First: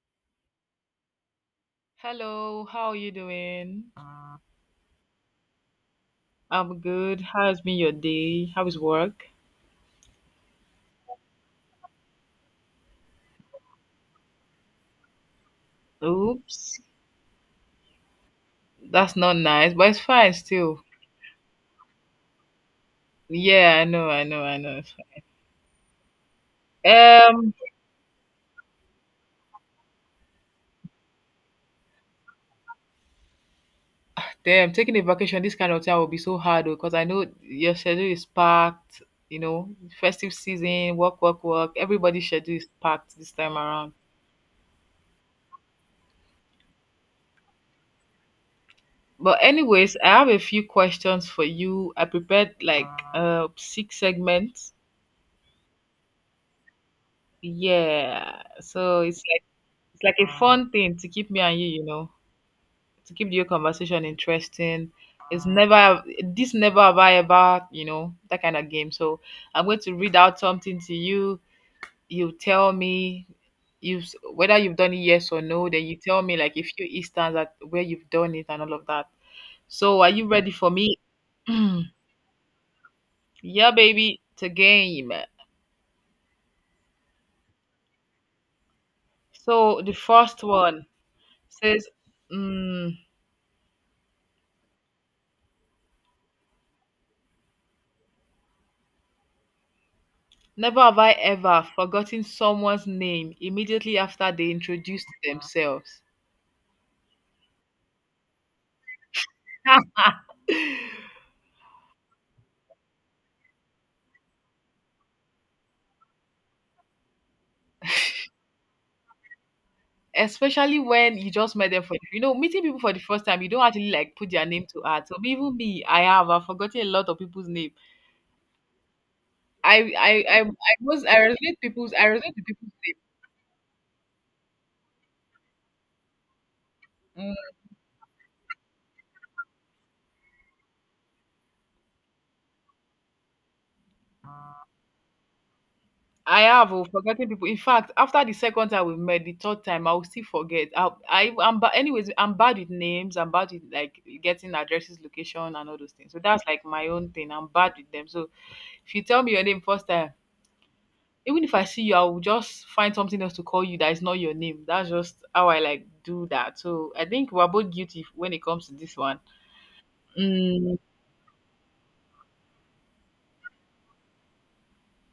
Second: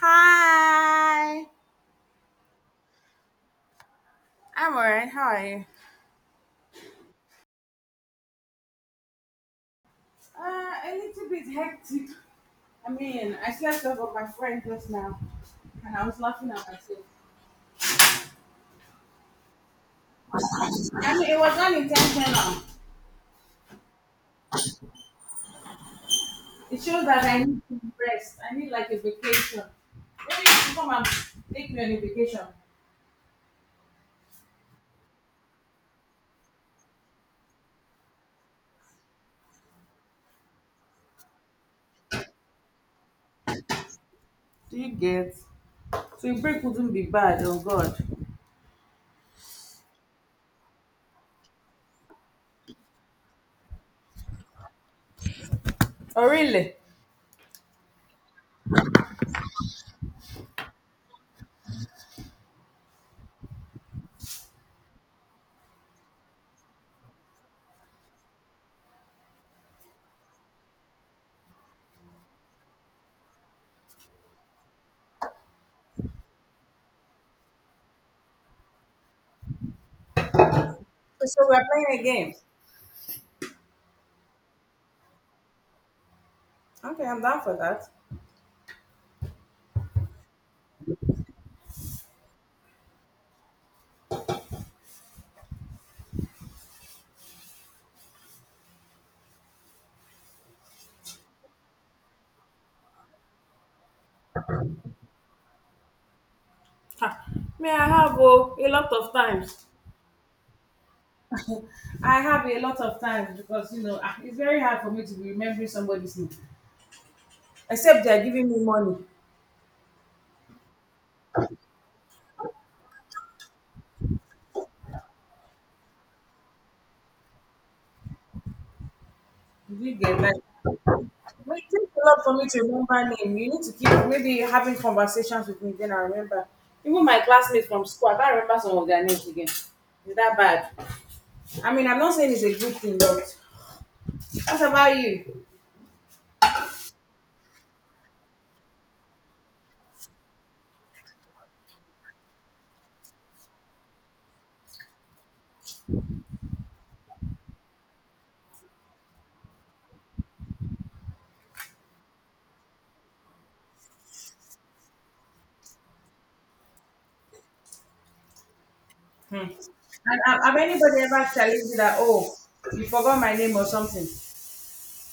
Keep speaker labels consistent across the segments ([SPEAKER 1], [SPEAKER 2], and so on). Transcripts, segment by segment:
[SPEAKER 1] Hi,
[SPEAKER 2] Hello, how are you doing?
[SPEAKER 1] I'm alright. How are you?
[SPEAKER 2] I'm good. How's been your day? How is work?
[SPEAKER 1] A little bit hectic. I mean, I slept over with my friend just now, and I was laughing at
[SPEAKER 2] Oops,
[SPEAKER 1] myself.
[SPEAKER 2] that's not nice, but it's fine still.
[SPEAKER 1] I mean, it was unintentional.
[SPEAKER 2] Yeah, I know. It's
[SPEAKER 1] It shows
[SPEAKER 2] fine.
[SPEAKER 1] that I need to rest. I need like a vacation. Maybe you should come and take me on a vacation.
[SPEAKER 2] Damn, taking a vacation this kind of time will be so hard because I know your schedule is packed. You know, festive season, work, work, work. Everybody's schedule is packed this time around.
[SPEAKER 1] Do you get? So your break wouldn't be bad. Oh God.
[SPEAKER 2] But anyways, I have a few questions for you. I prepared like six segments.
[SPEAKER 1] Oh, really?
[SPEAKER 2] Yeah, so it's like a fun thing to keep me and you know, to keep your conversation interesting. It's never have I ever, you know, that kind of game. So I'm going to read out something to you. You tell me whether you've done it, yes or no. Then you tell me like a few instances at where you've done it and all of that. So are you ready for me?
[SPEAKER 1] So we're playing a game.
[SPEAKER 2] Yeah, baby. It's a game.
[SPEAKER 1] Okay, I'm down for that.
[SPEAKER 2] So the first one says. Mm, Never have I ever forgotten someone's name immediately after they introduced themselves.
[SPEAKER 1] May I have oh, a lot of times. I have a lot of times because you know ah, it's very hard for me to be remembering somebody's name, except they are giving me money.
[SPEAKER 2] Especially when you just met them, for you know, meeting people for the first time, you don't actually like put their name to add. So even me, I have, I've forgotten a lot of people's name.
[SPEAKER 1] You
[SPEAKER 2] I
[SPEAKER 1] did get
[SPEAKER 2] I
[SPEAKER 1] like
[SPEAKER 2] I, I was I
[SPEAKER 1] but
[SPEAKER 2] resonate
[SPEAKER 1] it takes
[SPEAKER 2] people's I
[SPEAKER 1] a lot
[SPEAKER 2] resonate
[SPEAKER 1] for me
[SPEAKER 2] to
[SPEAKER 1] to remember name. You need to keep maybe having conversations with me, then I remember. Even my
[SPEAKER 2] people.
[SPEAKER 1] classmates from school, I can't remember some of their names again. Is that bad? I mean, I'm not saying it's a good thing, but what about you?
[SPEAKER 2] I have, oh, forgotten people. In fact, after the second time we met, the third time I will still forget. I'm anyways, I'm bad with names. I'm bad with like getting addresses, location, and all those things. So that's like my own thing. I'm bad with them. So if you tell me your name first time, even if I see you, I will just find something else to call you that is not your name. That's just how I like do that. So I think we're both guilty when it comes to this one.
[SPEAKER 1] Hmm. And have
[SPEAKER 2] Mm.
[SPEAKER 1] anybody ever challenged you that oh, you forgot my name or something?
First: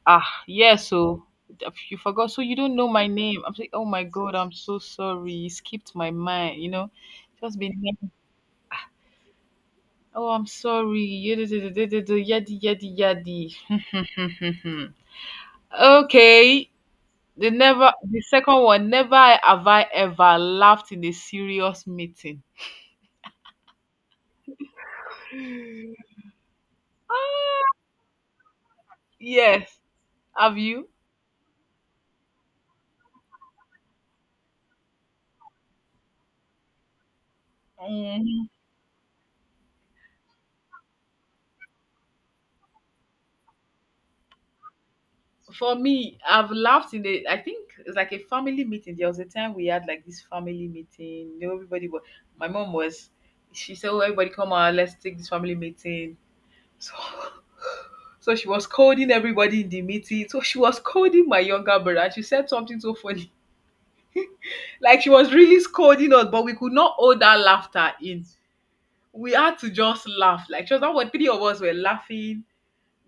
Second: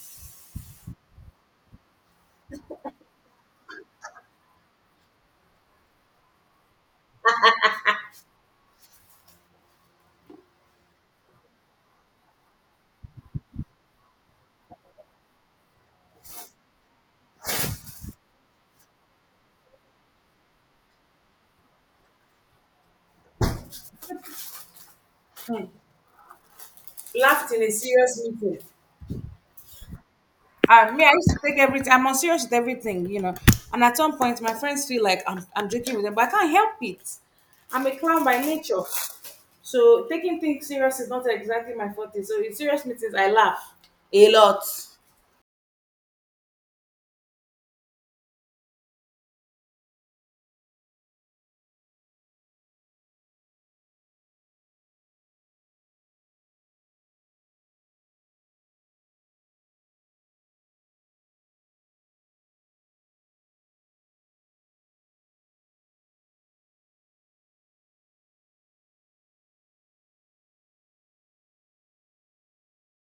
[SPEAKER 2] Ah, yes. So if you forgot. So you don't know my name. I'm like, oh my god, I'm so sorry. You skipped my mind. You know, just been. Here. Oh, I'm sorry. Yadi yadi yadi. Yadi." Okay. The never the second one. Never have I ever laughed in a serious meeting.
[SPEAKER 1] Hmm. Laughed in a serious meeting.
[SPEAKER 2] Yes. Have you?
[SPEAKER 1] And me, I used to take everything. I'm on serious with everything, you know. And at some point, my friends feel like I'm joking with them, but I can't help it. I'm a clown by
[SPEAKER 2] Mhm.
[SPEAKER 1] nature. So taking things serious is not exactly my forte. So in serious meetings, I laugh a lot.
[SPEAKER 2] For me, I've laughed in the, I think it's like a family meeting. There was a time we had like this family meeting. You know, everybody was, my mom was, she said, oh, everybody come on, let's take this family meeting. So so she was scolding everybody in the meeting. So she was scolding my younger brother. And she said something so funny. Like she was really scolding us, but we could not hold that laughter in. We had to just laugh. Like just that, what, three of us were laughing.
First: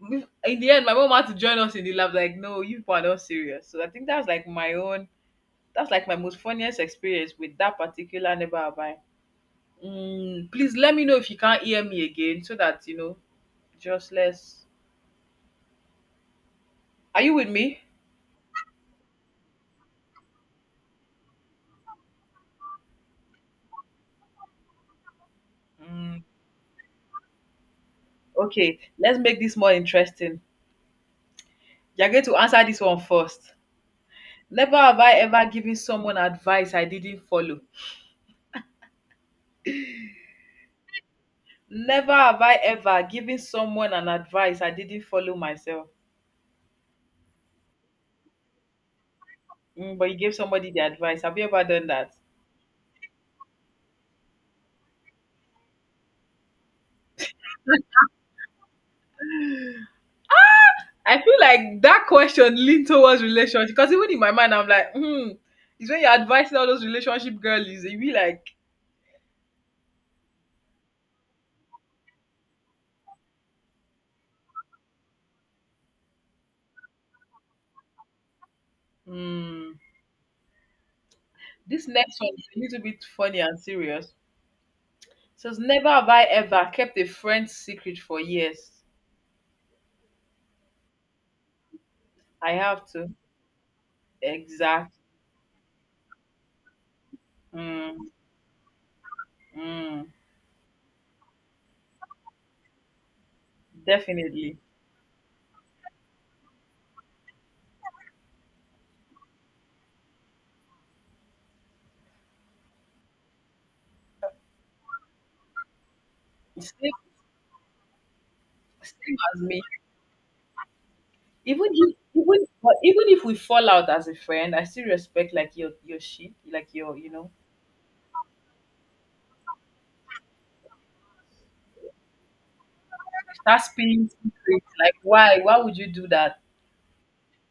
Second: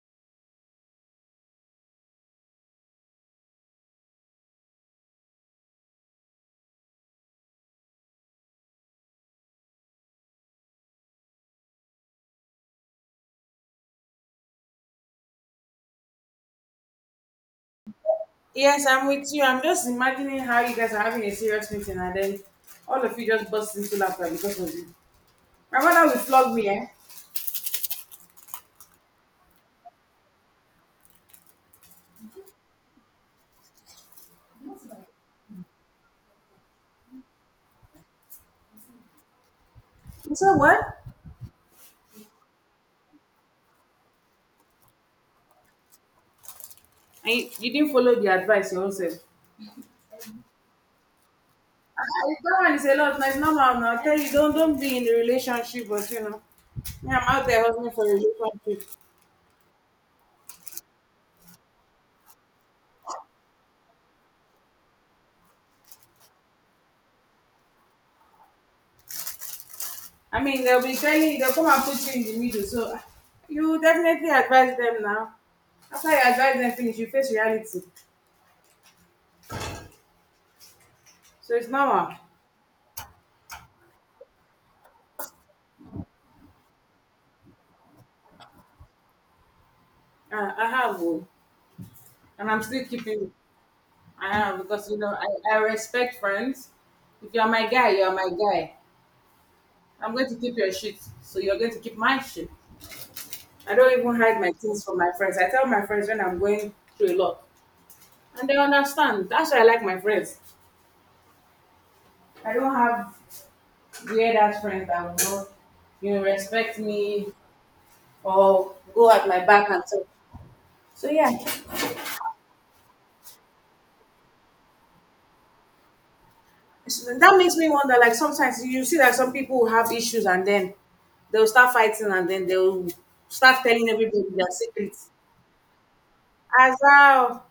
[SPEAKER 2] In the end, my mom had to join us in the laugh. Like, no, you people are not serious. So I think that's like my own. That's like my most funniest experience with that particular neighbor of mine. Mm, please let me know if you can't hear me again, so that you know, just less. Are you with me?
[SPEAKER 1] Yes, I'm with you. I'm just imagining how you guys are having a serious meeting and then all of you just burst into laughter because of it. My mother will
[SPEAKER 2] Mm,
[SPEAKER 1] flog me, eh?
[SPEAKER 2] okay, let's make this more interesting. You're going to answer this one first. Never have I ever given someone advice I didn't follow.
[SPEAKER 1] You said what?
[SPEAKER 2] Never have I ever given someone an advice I didn't follow myself.
[SPEAKER 1] And you didn't follow the advice yourself.
[SPEAKER 2] Mm, but you gave somebody the advice. Have you ever done that?
[SPEAKER 1] That one is a lot. Now it's normal now. I tell you, don't be in a relationship, but you know, me, I'm out there hustling for a relationship.
[SPEAKER 2] I feel like that question leaned towards relationship because even in my mind, I'm like, hmm, it's when you're advising all those relationship girlies, you be like,
[SPEAKER 1] I mean, they'll be telling you, they'll come and put you in the middle. So ah, you definitely advise them now. After you advise them finish, you face reality.
[SPEAKER 2] hmm,
[SPEAKER 1] So it's
[SPEAKER 2] this
[SPEAKER 1] normal.
[SPEAKER 2] next one is a little bit funny and serious. So it's, never have I ever kept a friend's secret for years.
[SPEAKER 1] I have, oh, and
[SPEAKER 2] I
[SPEAKER 1] I'm still
[SPEAKER 2] have to.
[SPEAKER 1] keeping. I have because
[SPEAKER 2] Exact.
[SPEAKER 1] you know I respect friends. If you're my guy,
[SPEAKER 2] Mm.
[SPEAKER 1] you're my guy. I'm
[SPEAKER 2] Mm.
[SPEAKER 1] going to keep your shit, so you're going to keep my shit. I don't even hide my
[SPEAKER 2] Definitely.
[SPEAKER 1] things from my friends. I tell my friends when I'm going through a lot, and they understand. That's why I like my friends. I don't have weird ass friends that will not, you know, respect
[SPEAKER 2] Same,
[SPEAKER 1] me or go
[SPEAKER 2] same
[SPEAKER 1] at
[SPEAKER 2] as
[SPEAKER 1] my
[SPEAKER 2] me.
[SPEAKER 1] back and so. So yeah,
[SPEAKER 2] Even if we fall out as a friend, I still respect like your shit, like your,
[SPEAKER 1] it's-
[SPEAKER 2] you know.
[SPEAKER 1] that makes me wonder. Like sometimes you see that some people will have issues and then they'll start fighting and then they'll start
[SPEAKER 2] That's
[SPEAKER 1] telling
[SPEAKER 2] spinning
[SPEAKER 1] everybody their
[SPEAKER 2] secret. Like,
[SPEAKER 1] secrets.
[SPEAKER 2] why? Why would you do that?
[SPEAKER 1] As well,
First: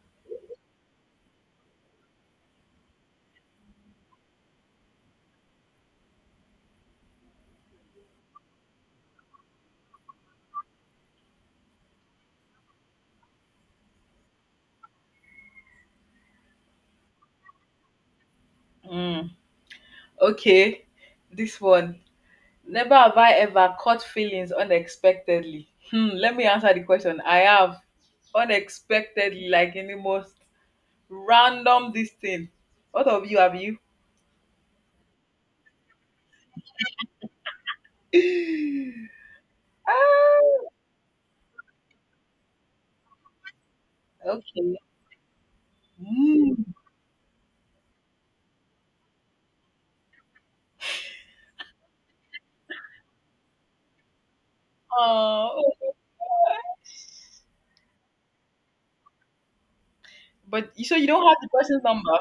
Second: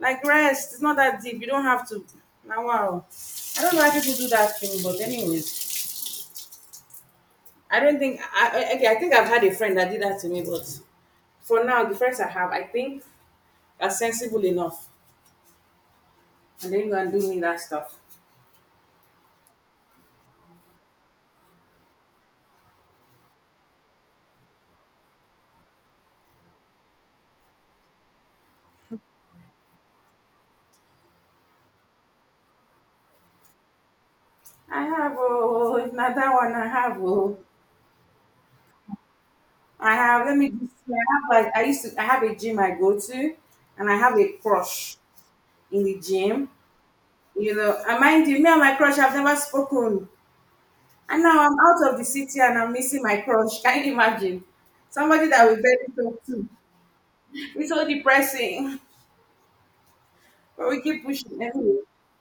[SPEAKER 1] like rest, it's not that deep. You don't have to. Now, wow, I don't know why people do that thing, but anyways. I don't think I okay, I think I've had a friend that did that to me, but for now, the friends I have, I think are sensible enough, and they go and do me that stuff.
[SPEAKER 2] Mm. Okay. This one. Never have I ever caught feelings unexpectedly. Hmm. Let me answer the question. I have, unexpectedly, like in the most random this thing. What of you, have you?
[SPEAKER 1] I have oh, if not that one, I have oh, I have. Let me
[SPEAKER 2] Ah,
[SPEAKER 1] just say, I have like I used to. I have a gym I go to, and I have a
[SPEAKER 2] okay.
[SPEAKER 1] crush in the gym.
[SPEAKER 2] Mm.
[SPEAKER 1] You know, and mind you, me and my crush have never spoken, and now I'm out of the city and I'm missing my crush. Can you imagine? Somebody that we
[SPEAKER 2] Oh.
[SPEAKER 1] barely talk to. It's so depressing. But
[SPEAKER 2] But
[SPEAKER 1] we
[SPEAKER 2] you, so
[SPEAKER 1] keep
[SPEAKER 2] you don't have
[SPEAKER 1] pushing
[SPEAKER 2] the
[SPEAKER 1] anyway.
[SPEAKER 2] person's number.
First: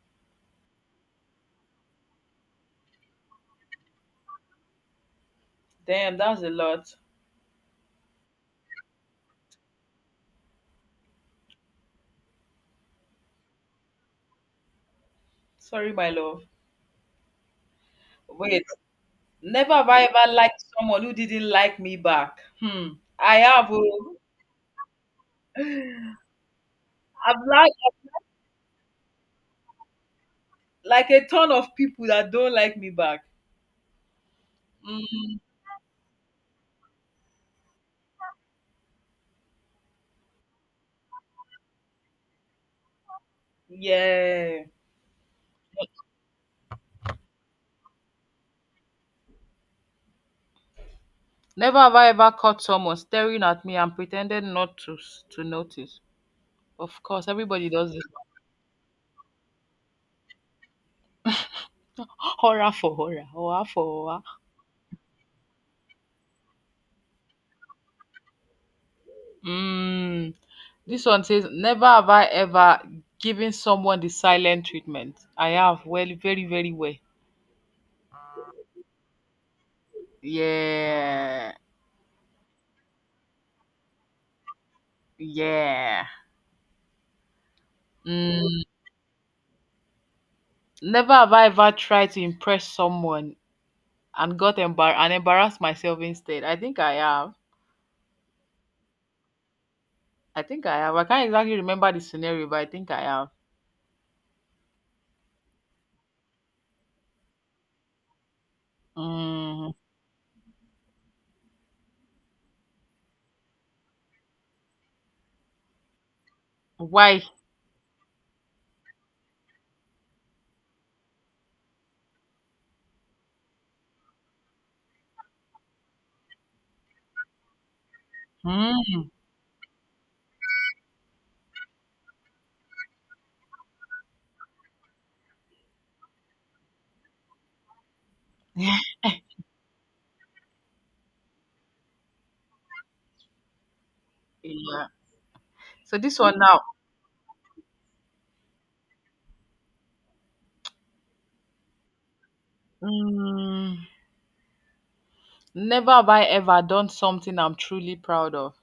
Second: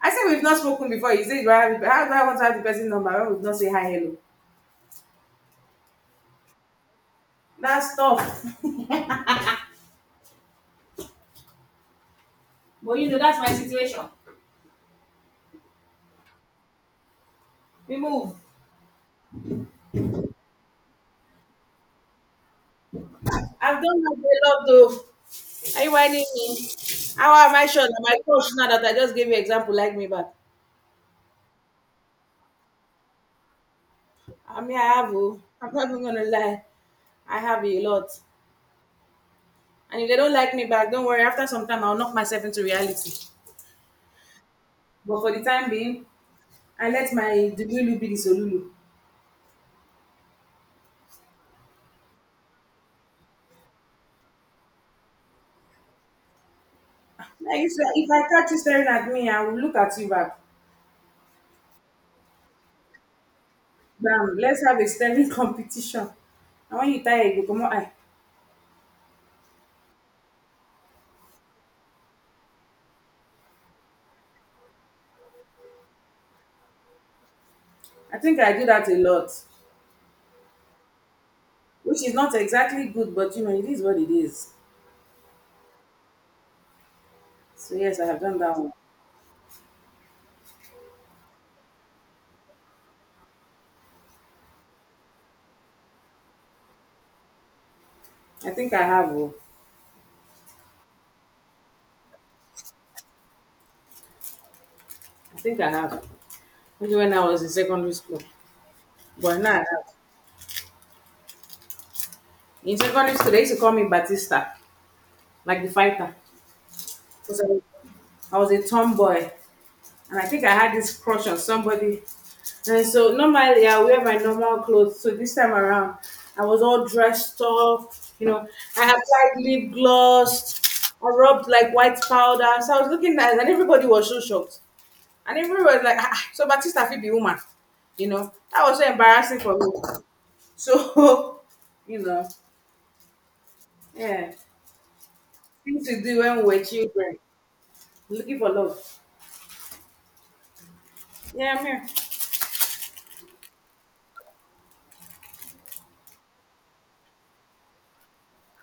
[SPEAKER 1] I said we've not spoken before. You said you are having, how do I want to have the person number when we've not say hi hello?
[SPEAKER 2] Damn, that's a lot.
[SPEAKER 1] That's tough. But you know, that's my issue.
[SPEAKER 2] Sorry, my love.
[SPEAKER 1] We move.
[SPEAKER 2] Wait, never have I ever liked someone who didn't like me back. Hmm. I have.
[SPEAKER 1] I've done my
[SPEAKER 2] Oh.
[SPEAKER 1] lot though. Are you whining me? How
[SPEAKER 2] I've
[SPEAKER 1] am I
[SPEAKER 2] liked
[SPEAKER 1] sure that my coach now that I just gave you example like me back?
[SPEAKER 2] like a ton of people that don't like me back.
[SPEAKER 1] I mean I have
[SPEAKER 2] Mm,
[SPEAKER 1] oh, I'm not even gonna lie. I have a lot. And if they don't like me back, don't worry, after some time I'll knock myself into reality.
[SPEAKER 2] yeah.
[SPEAKER 1] But for the time being, I let my delulu be the solulu.
[SPEAKER 2] Never have I ever caught someone staring at me and pretended not to to notice. Of course,
[SPEAKER 1] Like,
[SPEAKER 2] everybody
[SPEAKER 1] if I
[SPEAKER 2] does this.
[SPEAKER 1] if I catch you staring at me, I will look at you back.
[SPEAKER 2] Horror for horror, horror for horror.
[SPEAKER 1] Bam, let's have a staring competition. And when you tired, you go come on.
[SPEAKER 2] Mm. This one says, never have I ever given someone the silent treatment. I have. Well, very, very well.
[SPEAKER 1] I think I do that a lot,
[SPEAKER 2] Yeah.
[SPEAKER 1] which is not exactly good, but you know, it is what it is.
[SPEAKER 2] Yeah.
[SPEAKER 1] So, yes, I have done that
[SPEAKER 2] Mm,
[SPEAKER 1] one.
[SPEAKER 2] Never have I ever tried to impress someone and got embar- and embarrassed myself instead. I think I have.
[SPEAKER 1] I think I have. Oh,
[SPEAKER 2] I think I have. I can't exactly remember the scenario, but I think I have.
[SPEAKER 1] I think I have. Maybe when I was in secondary school. But now I
[SPEAKER 2] Mm,
[SPEAKER 1] have. In secondary school, they used to call me Batista, like the fighter.
[SPEAKER 2] why?
[SPEAKER 1] 'Cause I was a tomboy, and I think I had this crush on somebody. And so normally I wear my normal clothes. So this time around, I was all dressed up. You know, I
[SPEAKER 2] Mm.
[SPEAKER 1] applied lip gloss. I rubbed like white powder. So I was looking nice, and everybody was so shocked. And everyone was like, ah, "So Batista fit be woman," you know. That was
[SPEAKER 2] Yeah.
[SPEAKER 1] so embarrassing for me. So, you know, yeah, things
[SPEAKER 2] So
[SPEAKER 1] to do
[SPEAKER 2] this one
[SPEAKER 1] when we
[SPEAKER 2] now.
[SPEAKER 1] were children, looking for love. Yeah, I'm here.
[SPEAKER 2] Mm, Never have I ever done something I'm truly proud of.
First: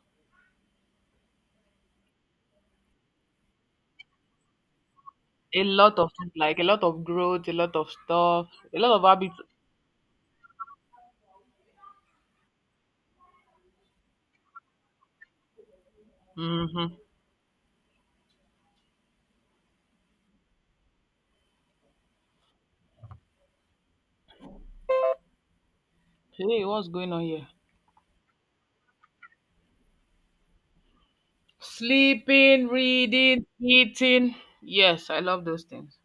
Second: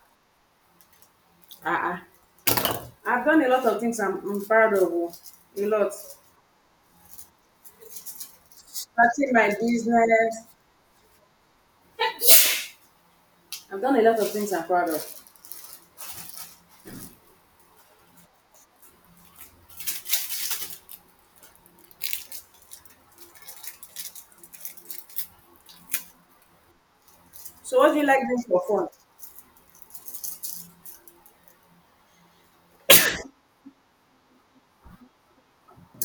[SPEAKER 1] Uh-uh. I've done a lot of things I'm proud of. Oh.
[SPEAKER 2] A
[SPEAKER 1] A lot.
[SPEAKER 2] lot of things, like a lot of growth, a lot of stuff, a lot of
[SPEAKER 1] Starting
[SPEAKER 2] habits.
[SPEAKER 1] my business, I've done a lot of things I'm proud of.
[SPEAKER 2] Mm-hmm. Hey, what's going on here?
[SPEAKER 1] So what do you like doing for fun?
[SPEAKER 2] Sleeping, reading, eating. Yes, I love those things.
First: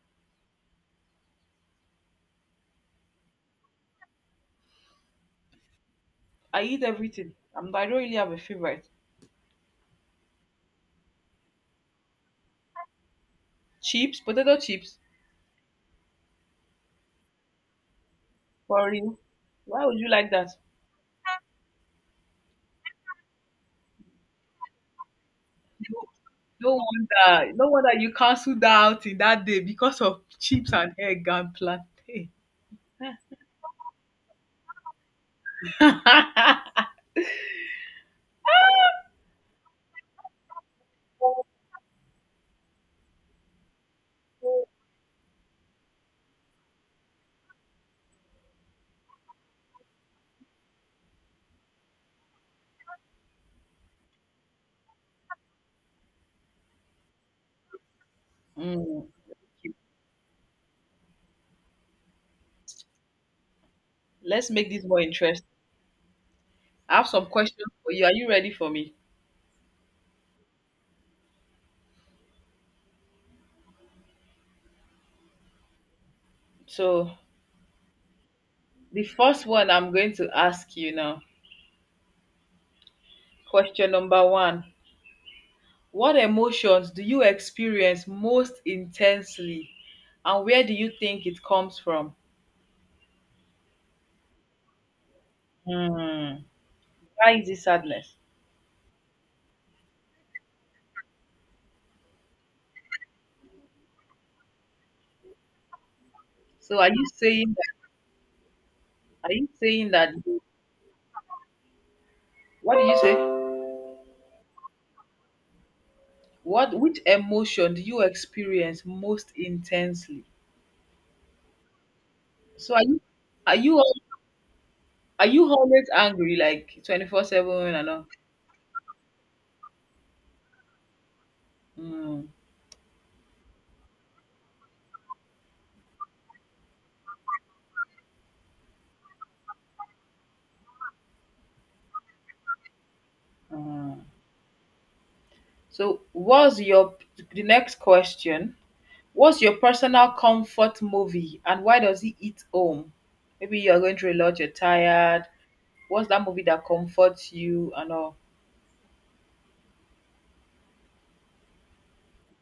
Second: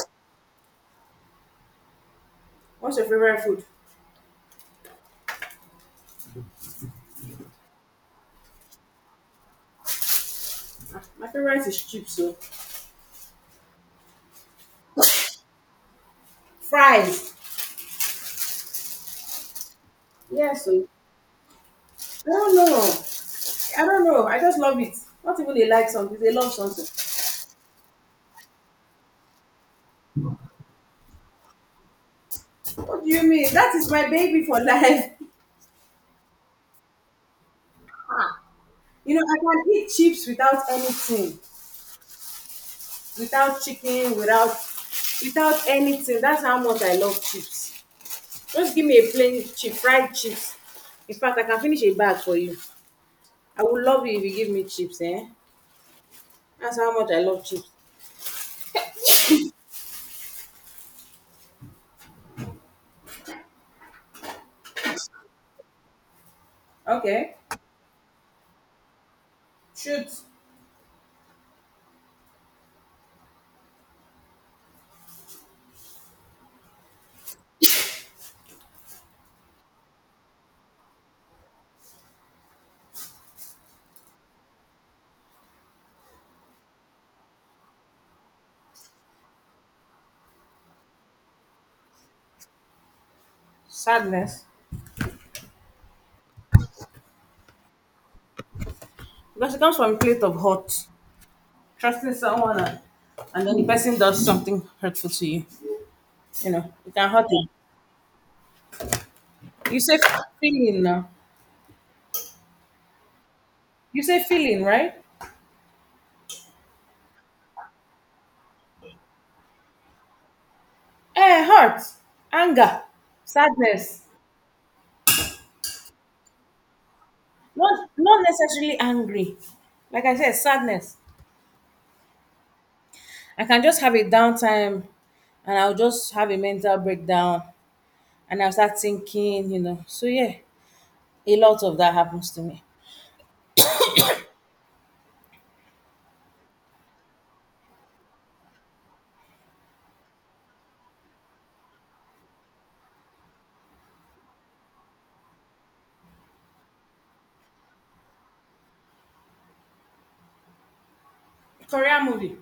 [SPEAKER 1] What's your favorite food?
[SPEAKER 2] I eat everything. I don't really have a favorite.
[SPEAKER 1] Ah, my favorite is chips, so
[SPEAKER 2] Chips, potato chips.
[SPEAKER 1] fries.
[SPEAKER 2] For real. Why would you like that?
[SPEAKER 1] Yeah, so I don't know. I don't know. I just love it. Not even they like
[SPEAKER 2] No,
[SPEAKER 1] something, they love
[SPEAKER 2] no
[SPEAKER 1] something.
[SPEAKER 2] wonder, no wonder you cancelled that out in that day because of chips and egg and plantain.
[SPEAKER 1] What do you mean? That is my baby for life. You know, I can eat chips without anything, without chicken, without anything. That's how much I love chips. Just give me a plain chip, fried chips. In fact, I can finish a bag for you. I would love you if you give me chips, eh? That's how much I love chips.
[SPEAKER 2] Mm. Okay. Let's make this more interesting. I have some
[SPEAKER 1] Okay.
[SPEAKER 2] questions for you. Are you ready for me?
[SPEAKER 1] Shoot.
[SPEAKER 2] So, the first one I'm going to ask you now. Question number one. What emotions do you experience most intensely, and where do you think it comes from?
[SPEAKER 1] Sadness.
[SPEAKER 2] Hmm. Why is it sadness?
[SPEAKER 1] Because it comes from a plate of hurt. Trusting someone and then the person does something hurtful to you. You know,
[SPEAKER 2] So are
[SPEAKER 1] it
[SPEAKER 2] you
[SPEAKER 1] can hurt you.
[SPEAKER 2] saying that,
[SPEAKER 1] You say feeling now.
[SPEAKER 2] what do you say?
[SPEAKER 1] You say feeling, right?
[SPEAKER 2] What, which emotion do you experience most intensely?
[SPEAKER 1] Eh, hurt,
[SPEAKER 2] So
[SPEAKER 1] anger,
[SPEAKER 2] are you are you al-
[SPEAKER 1] sadness.
[SPEAKER 2] are you always angry like 24/7 and
[SPEAKER 1] Not
[SPEAKER 2] all?
[SPEAKER 1] not necessarily angry. Like I said, sadness.
[SPEAKER 2] Mm.
[SPEAKER 1] I can just have a downtime and I'll just have a mental breakdown and I'll start thinking, you know. So yeah, a lot of that happens to me.
[SPEAKER 2] Hmm. So what's your, the next question, what's your personal comfort movie and why does it hit home? Maybe you're going through a lot, you're tired. What's that movie that comforts you and all?
[SPEAKER 1] Korean movie.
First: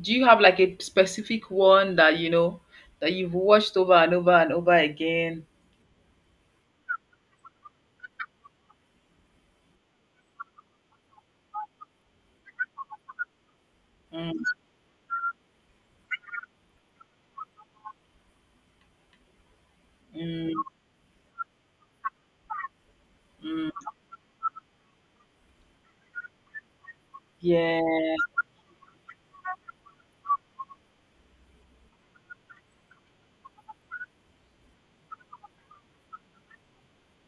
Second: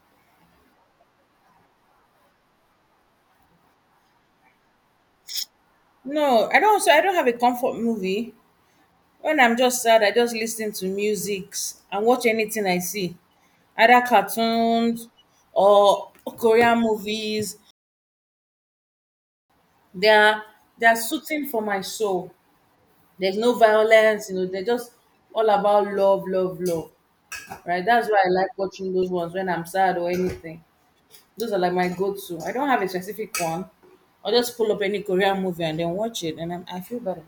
[SPEAKER 2] Do you have like a specific one that you know, that you've watched over and over and over again?
[SPEAKER 1] No, I don't. So I don't have a comfort movie. When I'm just sad, I just listen to music and watch anything I see, either
[SPEAKER 2] Mm.
[SPEAKER 1] cartoons or Korean movies. They are
[SPEAKER 2] Mm.
[SPEAKER 1] they are suiting for my soul. There's no
[SPEAKER 2] Mm.
[SPEAKER 1] violence, you know. They're just all about love, love, love. Right? That's
[SPEAKER 2] Yeah.
[SPEAKER 1] why I like watching those ones when I'm sad or anything. Those are like my go-to. I don't have a specific one. I'll just pull up any Korean movie and then watch it, and I feel better.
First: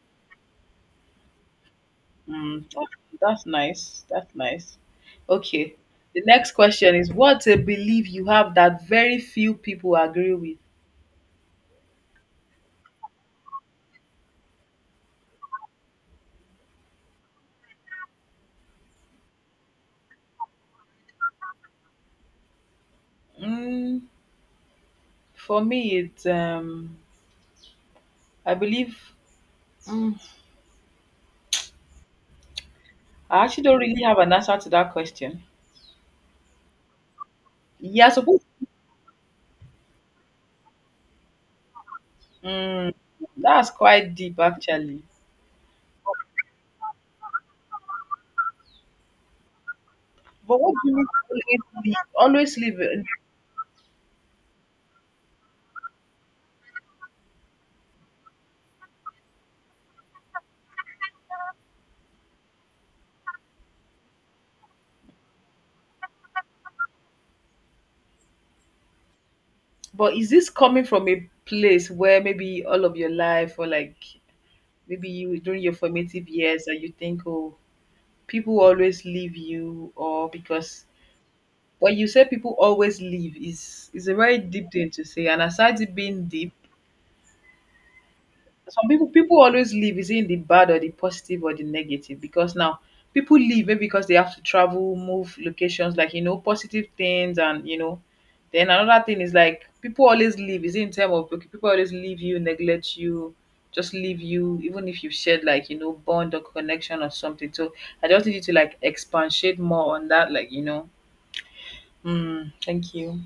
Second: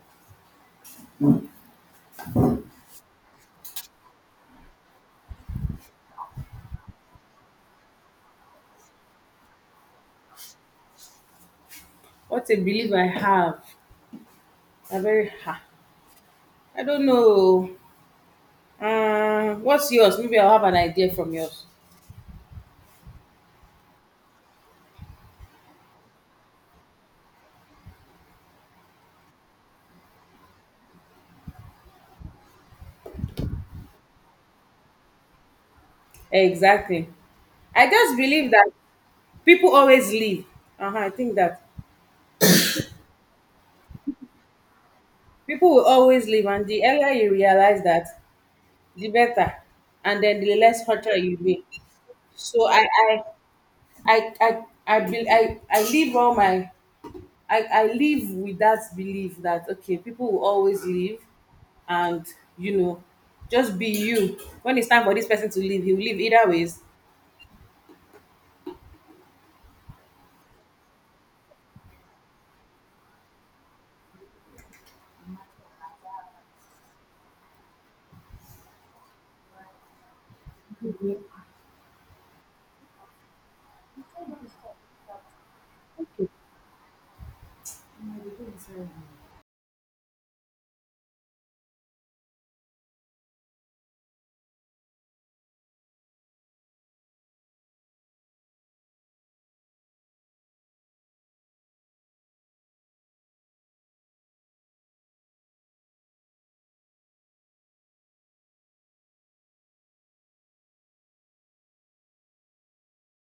[SPEAKER 2] Mm, that- that's nice. That's nice. Okay. The next question is, what's a belief you have that very few people agree with?
[SPEAKER 1] What a belief I have. I very ha. I don't know. What's yours? Maybe I'll have an idea from yours.
[SPEAKER 2] Mm, for me, it's I believe. Mm, I actually don't really have an answer to that question.
[SPEAKER 1] Exactly. I
[SPEAKER 2] Yeah,
[SPEAKER 1] just
[SPEAKER 2] suppose.
[SPEAKER 1] believe that people always leave. Uh-huh, I think that
[SPEAKER 2] Mm, that's quite deep actually.
[SPEAKER 1] people will always leave, and the earlier you realize that, the better, and then the
[SPEAKER 2] But what
[SPEAKER 1] less
[SPEAKER 2] do you mean
[SPEAKER 1] hotter you be.
[SPEAKER 2] always
[SPEAKER 1] So
[SPEAKER 2] leave? Always leave.
[SPEAKER 1] I I I leave all my I live with that belief that okay, people will always leave and you know, just be you. When it's time for this person to leave, he'll leave either ways.
[SPEAKER 2] But is this coming from a place where maybe all of your life, or like maybe you during your formative years and you think, oh, people always leave you, or because when you say people always leave, is a very deep thing to say. And aside it being deep, some people, people always live is in the bad, or the positive or the negative, because now people leave maybe because they have to travel, move locations, like you know, positive things. And you know, then another thing is like people always leave is in terms of, okay, people always leave you, neglect you, just leave you even if you shared like you know, bond or connection or something. So I just need you to like expatiate more on that, like, you know. Mm, thank you.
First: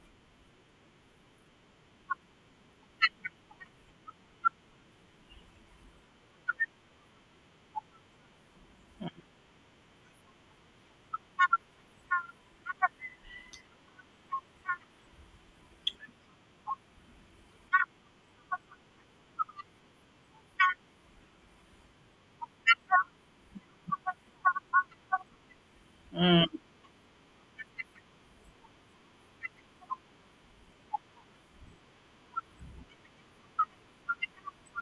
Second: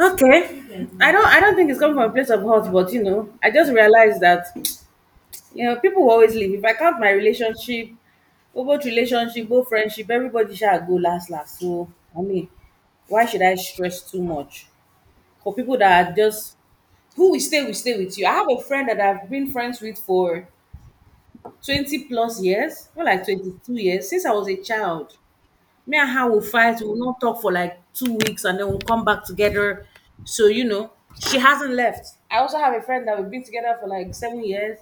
[SPEAKER 1] Okay. I don't think it's coming from a place of hurt, but you know, I just realized that you know, people will always leave. If I count my relationship, well, both relationship, both friendship, everybody shall go last last. So I mean, why should I stress too much? For people that are just who will stay with you. I have a friend that I've been friends with for 20 plus years, more like 22 years, since I was a child. Me and her will
[SPEAKER 2] Mm.
[SPEAKER 1] fight, we'll not talk for like 2 weeks and then we'll come back together. So, you know, she hasn't left. I also have a friend that we've been together for like 7 years.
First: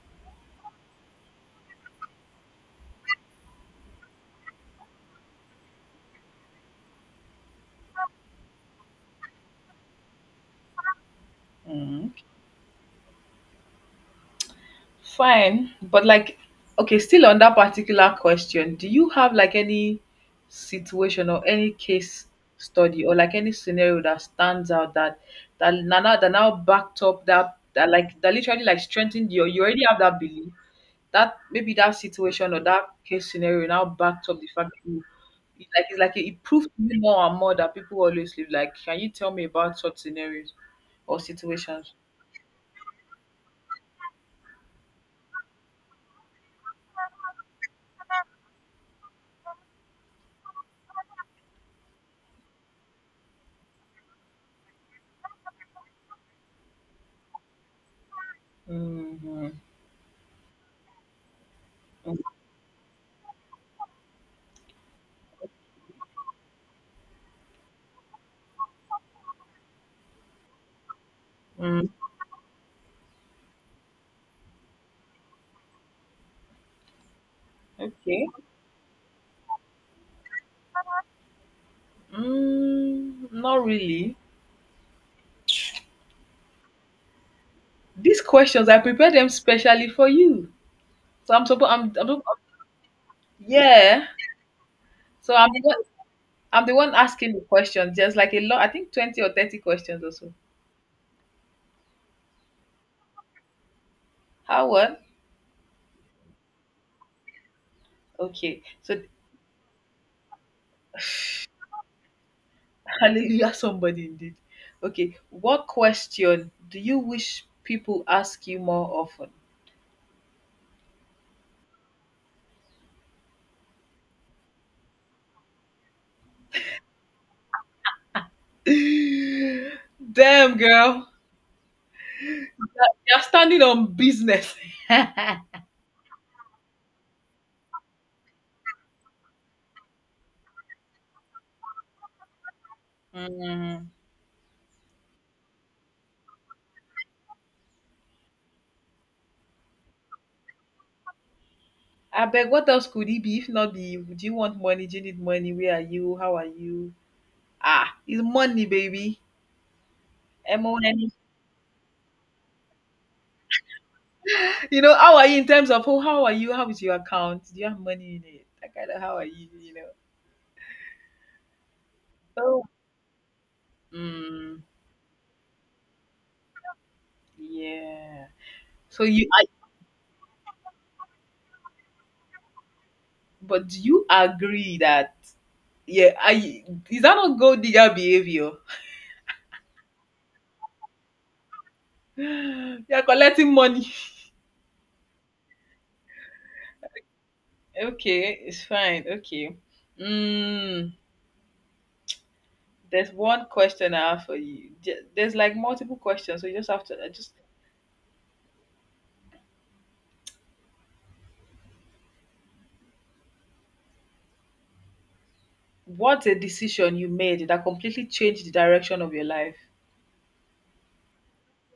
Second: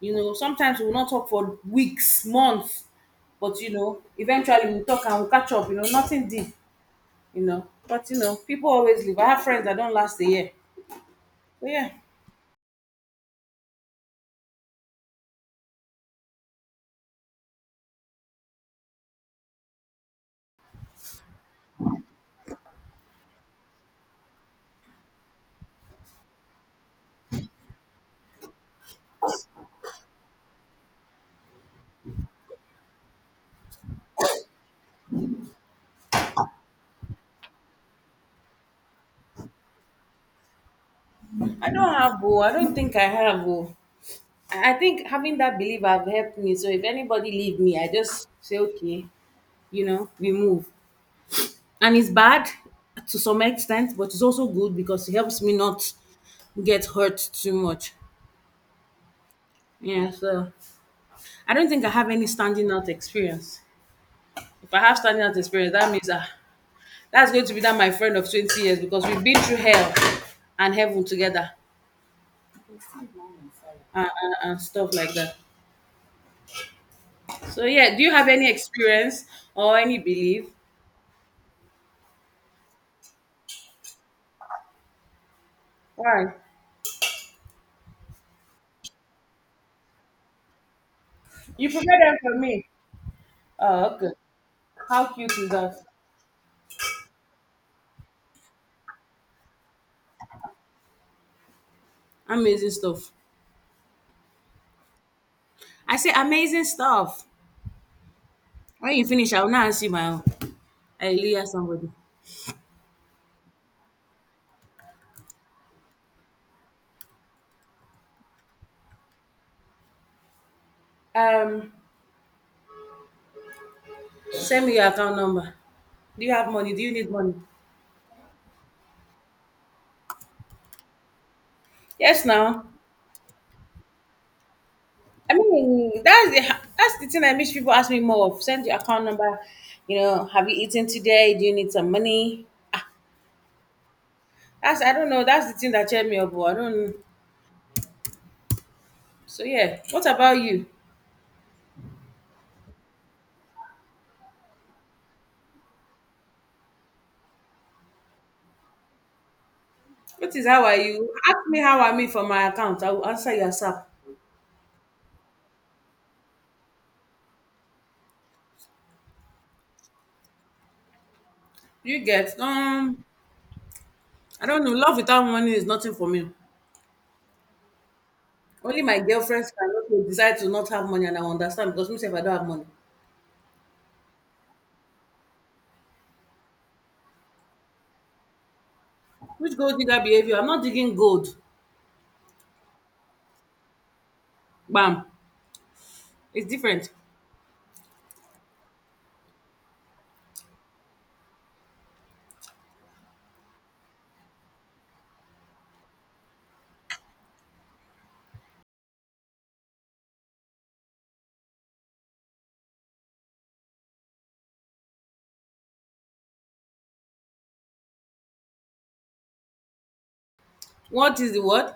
[SPEAKER 1] You know, sometimes we'll not talk for weeks, months, but you know, eventually we'll talk and we'll catch up, you know, nothing deep, you know. But you know, people always leave. I have friends that don't last a year. But yeah,
[SPEAKER 2] Mm. Fine, but like, okay, still on that particular question, do you have like any situation or any case study, or like any scenario that stands out, that now, that now backed up that, like that literally like strengthened your, you already have that belief, that maybe that situation or that case scenario now backed up the fact that you, it, like it's like it proved to me more and more that people always live, like, can you tell me about such scenarios or
[SPEAKER 1] I don't
[SPEAKER 2] situations?
[SPEAKER 1] have, oh, I don't think I have, oh. I think having that belief have helped me. So if anybody leave me, I just say, okay, you know, we move. And it's bad to some extent, but it's also good because it helps me not get hurt too much.
[SPEAKER 2] Hmm.
[SPEAKER 1] Yeah, so I don't think I have any standing out experience. If I have standing out experience, that means that's going to be that my friend of 20 years because we've been through hell and heaven together
[SPEAKER 2] Mm,
[SPEAKER 1] and stuff like that. So yeah, do you have
[SPEAKER 2] okay.
[SPEAKER 1] any experience or any belief?
[SPEAKER 2] Mm, not really.
[SPEAKER 1] Why?
[SPEAKER 2] These questions, I prepared them specially for you. So I'm
[SPEAKER 1] You
[SPEAKER 2] supposed,
[SPEAKER 1] prepare them
[SPEAKER 2] sup-
[SPEAKER 1] for me. Oh,
[SPEAKER 2] yeah.
[SPEAKER 1] okay. How cute
[SPEAKER 2] So
[SPEAKER 1] is that?
[SPEAKER 2] I'm the one asking the questions. Just like a lot, I think 20 or 30 questions or so.
[SPEAKER 1] Amazing stuff.
[SPEAKER 2] How what?
[SPEAKER 1] I say amazing stuff.
[SPEAKER 2] Okay.
[SPEAKER 1] When
[SPEAKER 2] So
[SPEAKER 1] you finish, I will now ask you my own. I really ask somebody.
[SPEAKER 2] hallelujah, somebody indeed. Okay. What question do you wish people ask you more often?
[SPEAKER 1] Um, Send me your account number. Do you have money? Do you need money?
[SPEAKER 2] Damn, girl.
[SPEAKER 1] Yes, now.
[SPEAKER 2] You're standing on business.
[SPEAKER 1] I mean, that's the thing I wish people ask me more of. Send your account number. You know, have you eaten today? Do you need some money? Ah,
[SPEAKER 2] Mm.
[SPEAKER 1] that's I don't know. That's the thing that cheered me up. Oh, I don't. So yeah. What about you?
[SPEAKER 2] Abeg, what else could it be if not the, do you want money? Do you need money? Where are you? How are you? Ah, it's money, baby.
[SPEAKER 1] What is how are
[SPEAKER 2] M-O-N-E.
[SPEAKER 1] you? Ask me how I'm me for my account. I will answer your sap.
[SPEAKER 2] You know, how are you in terms of, oh, how are you? How is your account? Do you have money in it? That kind of how are you, you know.
[SPEAKER 1] You get
[SPEAKER 2] So
[SPEAKER 1] I don't
[SPEAKER 2] mm,
[SPEAKER 1] know, love without money is nothing for me.
[SPEAKER 2] yeah.
[SPEAKER 1] Only my
[SPEAKER 2] So you I
[SPEAKER 1] girlfriends can also decide to not have money and I understand because me myself I don't have money.
[SPEAKER 2] but do you agree that yeah, I is that not gold digger behavior?
[SPEAKER 1] Which gold digger behavior? I'm not digging gold.
[SPEAKER 2] You're collecting money.
[SPEAKER 1] Bam. It's different.
[SPEAKER 2] Okay, it's fine. Okay. Mm. There's one question I have for you. There's like multiple questions, so you just have to just what's a decision you made that completely changed the direction of your life?
[SPEAKER 1] What is the word?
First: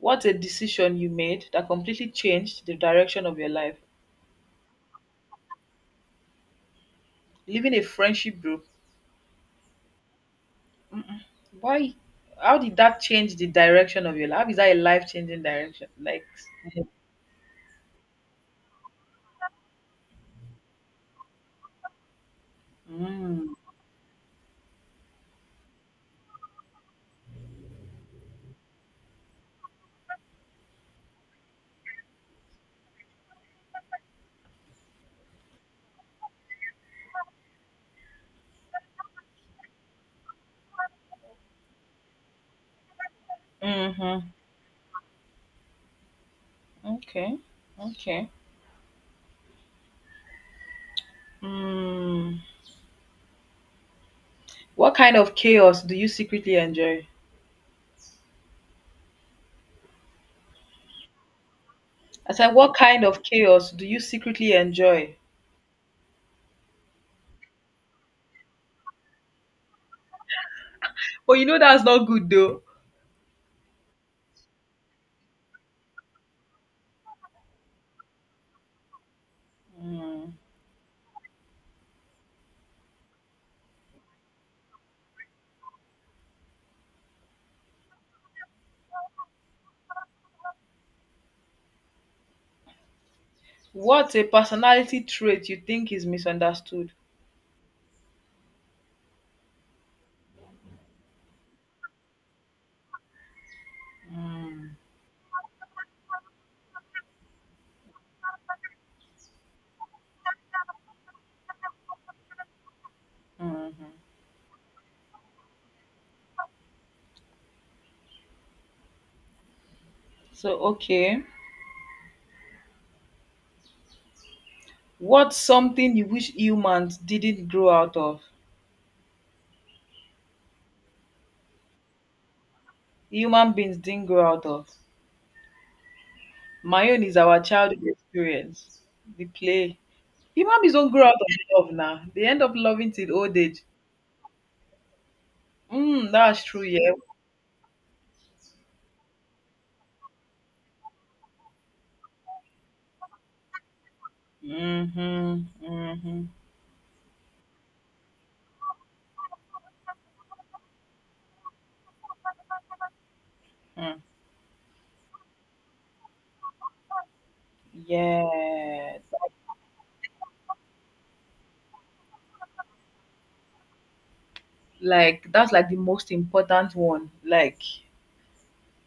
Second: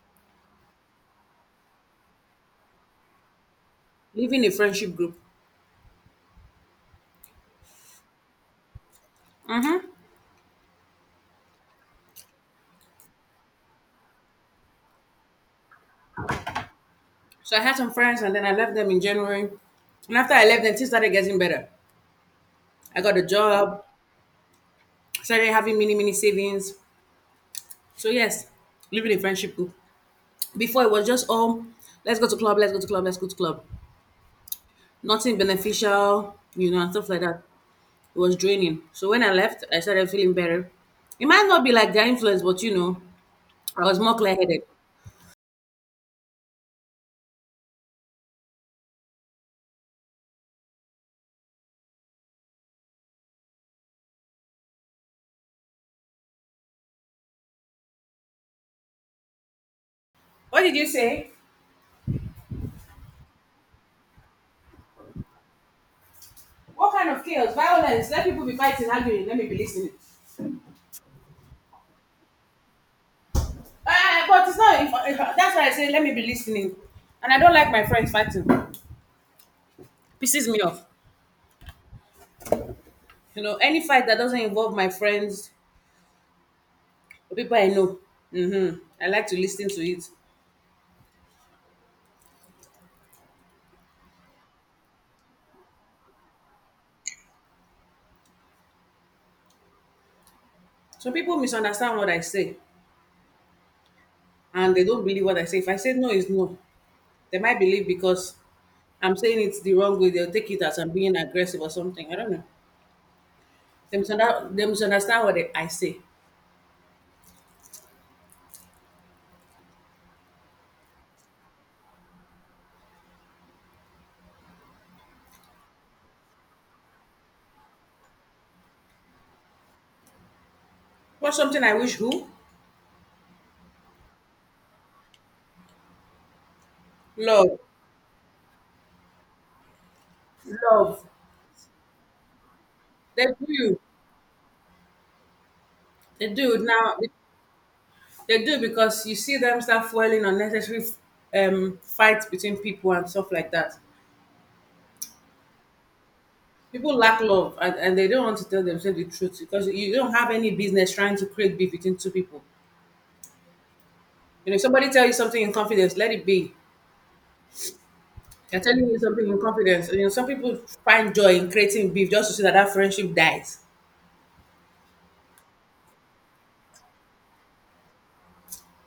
[SPEAKER 2] What's a decision you made that completely changed the direction of your life?
[SPEAKER 1] Leaving a friendship group.
[SPEAKER 2] Leaving a friendship group. Mm-mm. Why? How did that change the direction of your life? How is that a life changing direction? Like,
[SPEAKER 1] So I had some friends and then I left them in January. And after I left them, things started getting better. I got a
[SPEAKER 2] mm.
[SPEAKER 1] job, started having mini mini savings. So yes, living a friendship group. Before it was just all let's go to club, let's go to club, let's go to club. Nothing beneficial, you know, and stuff like that. It was draining. So when I left, I started feeling better. It might not be like their influence, but you know, I was more
[SPEAKER 2] Mm-hmm.
[SPEAKER 1] clear headed.
[SPEAKER 2] Okay, okay. Mm. What kind of chaos do you secretly enjoy?
[SPEAKER 1] What did you say?
[SPEAKER 2] I said, what kind of chaos do you secretly enjoy?
[SPEAKER 1] What kind of chaos? Violence. Let people be fighting, arguing. Let me be listening.
[SPEAKER 2] But you know that's not good though.
[SPEAKER 1] But it's not. If, That's why I say let me be listening. And I don't like my friends fighting.
[SPEAKER 2] Mm.
[SPEAKER 1] Pisses me off. You know, any fight that doesn't involve my friends or people I know, hmm I like to listen to it.
[SPEAKER 2] What's a personality trait you think is misunderstood?
[SPEAKER 1] Some people misunderstand what I say and
[SPEAKER 2] Mm.
[SPEAKER 1] they don't believe what I say. If I say no is no, they might believe because I'm saying it's the wrong way. They'll take it as I'm being aggressive or something. I don't know. They
[SPEAKER 2] Mhm.
[SPEAKER 1] misunderstand, they misunderstand what they, I say.
[SPEAKER 2] Okay. What's something you wish humans didn't grow out of?
[SPEAKER 1] What's something I wish who?
[SPEAKER 2] Human beings didn't grow out of. My own is our
[SPEAKER 1] Love.
[SPEAKER 2] childhood experience. The play. Human beings don't
[SPEAKER 1] Love.
[SPEAKER 2] grow out of love now. They end up loving till
[SPEAKER 1] They
[SPEAKER 2] old age.
[SPEAKER 1] do.
[SPEAKER 2] Mm,
[SPEAKER 1] They
[SPEAKER 2] that's
[SPEAKER 1] do.
[SPEAKER 2] true, yeah.
[SPEAKER 1] Now, they do because you see them start fueling unnecessary fights between people and stuff like that.
[SPEAKER 2] Mm-hmm. Mm-hmm.
[SPEAKER 1] People lack love and they don't want to tell themselves the truth because you don't have any business trying to create beef between two people.
[SPEAKER 2] Mm.
[SPEAKER 1] You know, if somebody tell you something in confidence, let it be.
[SPEAKER 2] Yeah,
[SPEAKER 1] They're telling you something in confidence. You know, some people find joy in creating beef just to see that friendship dies.
[SPEAKER 2] like that's like the most important one. Like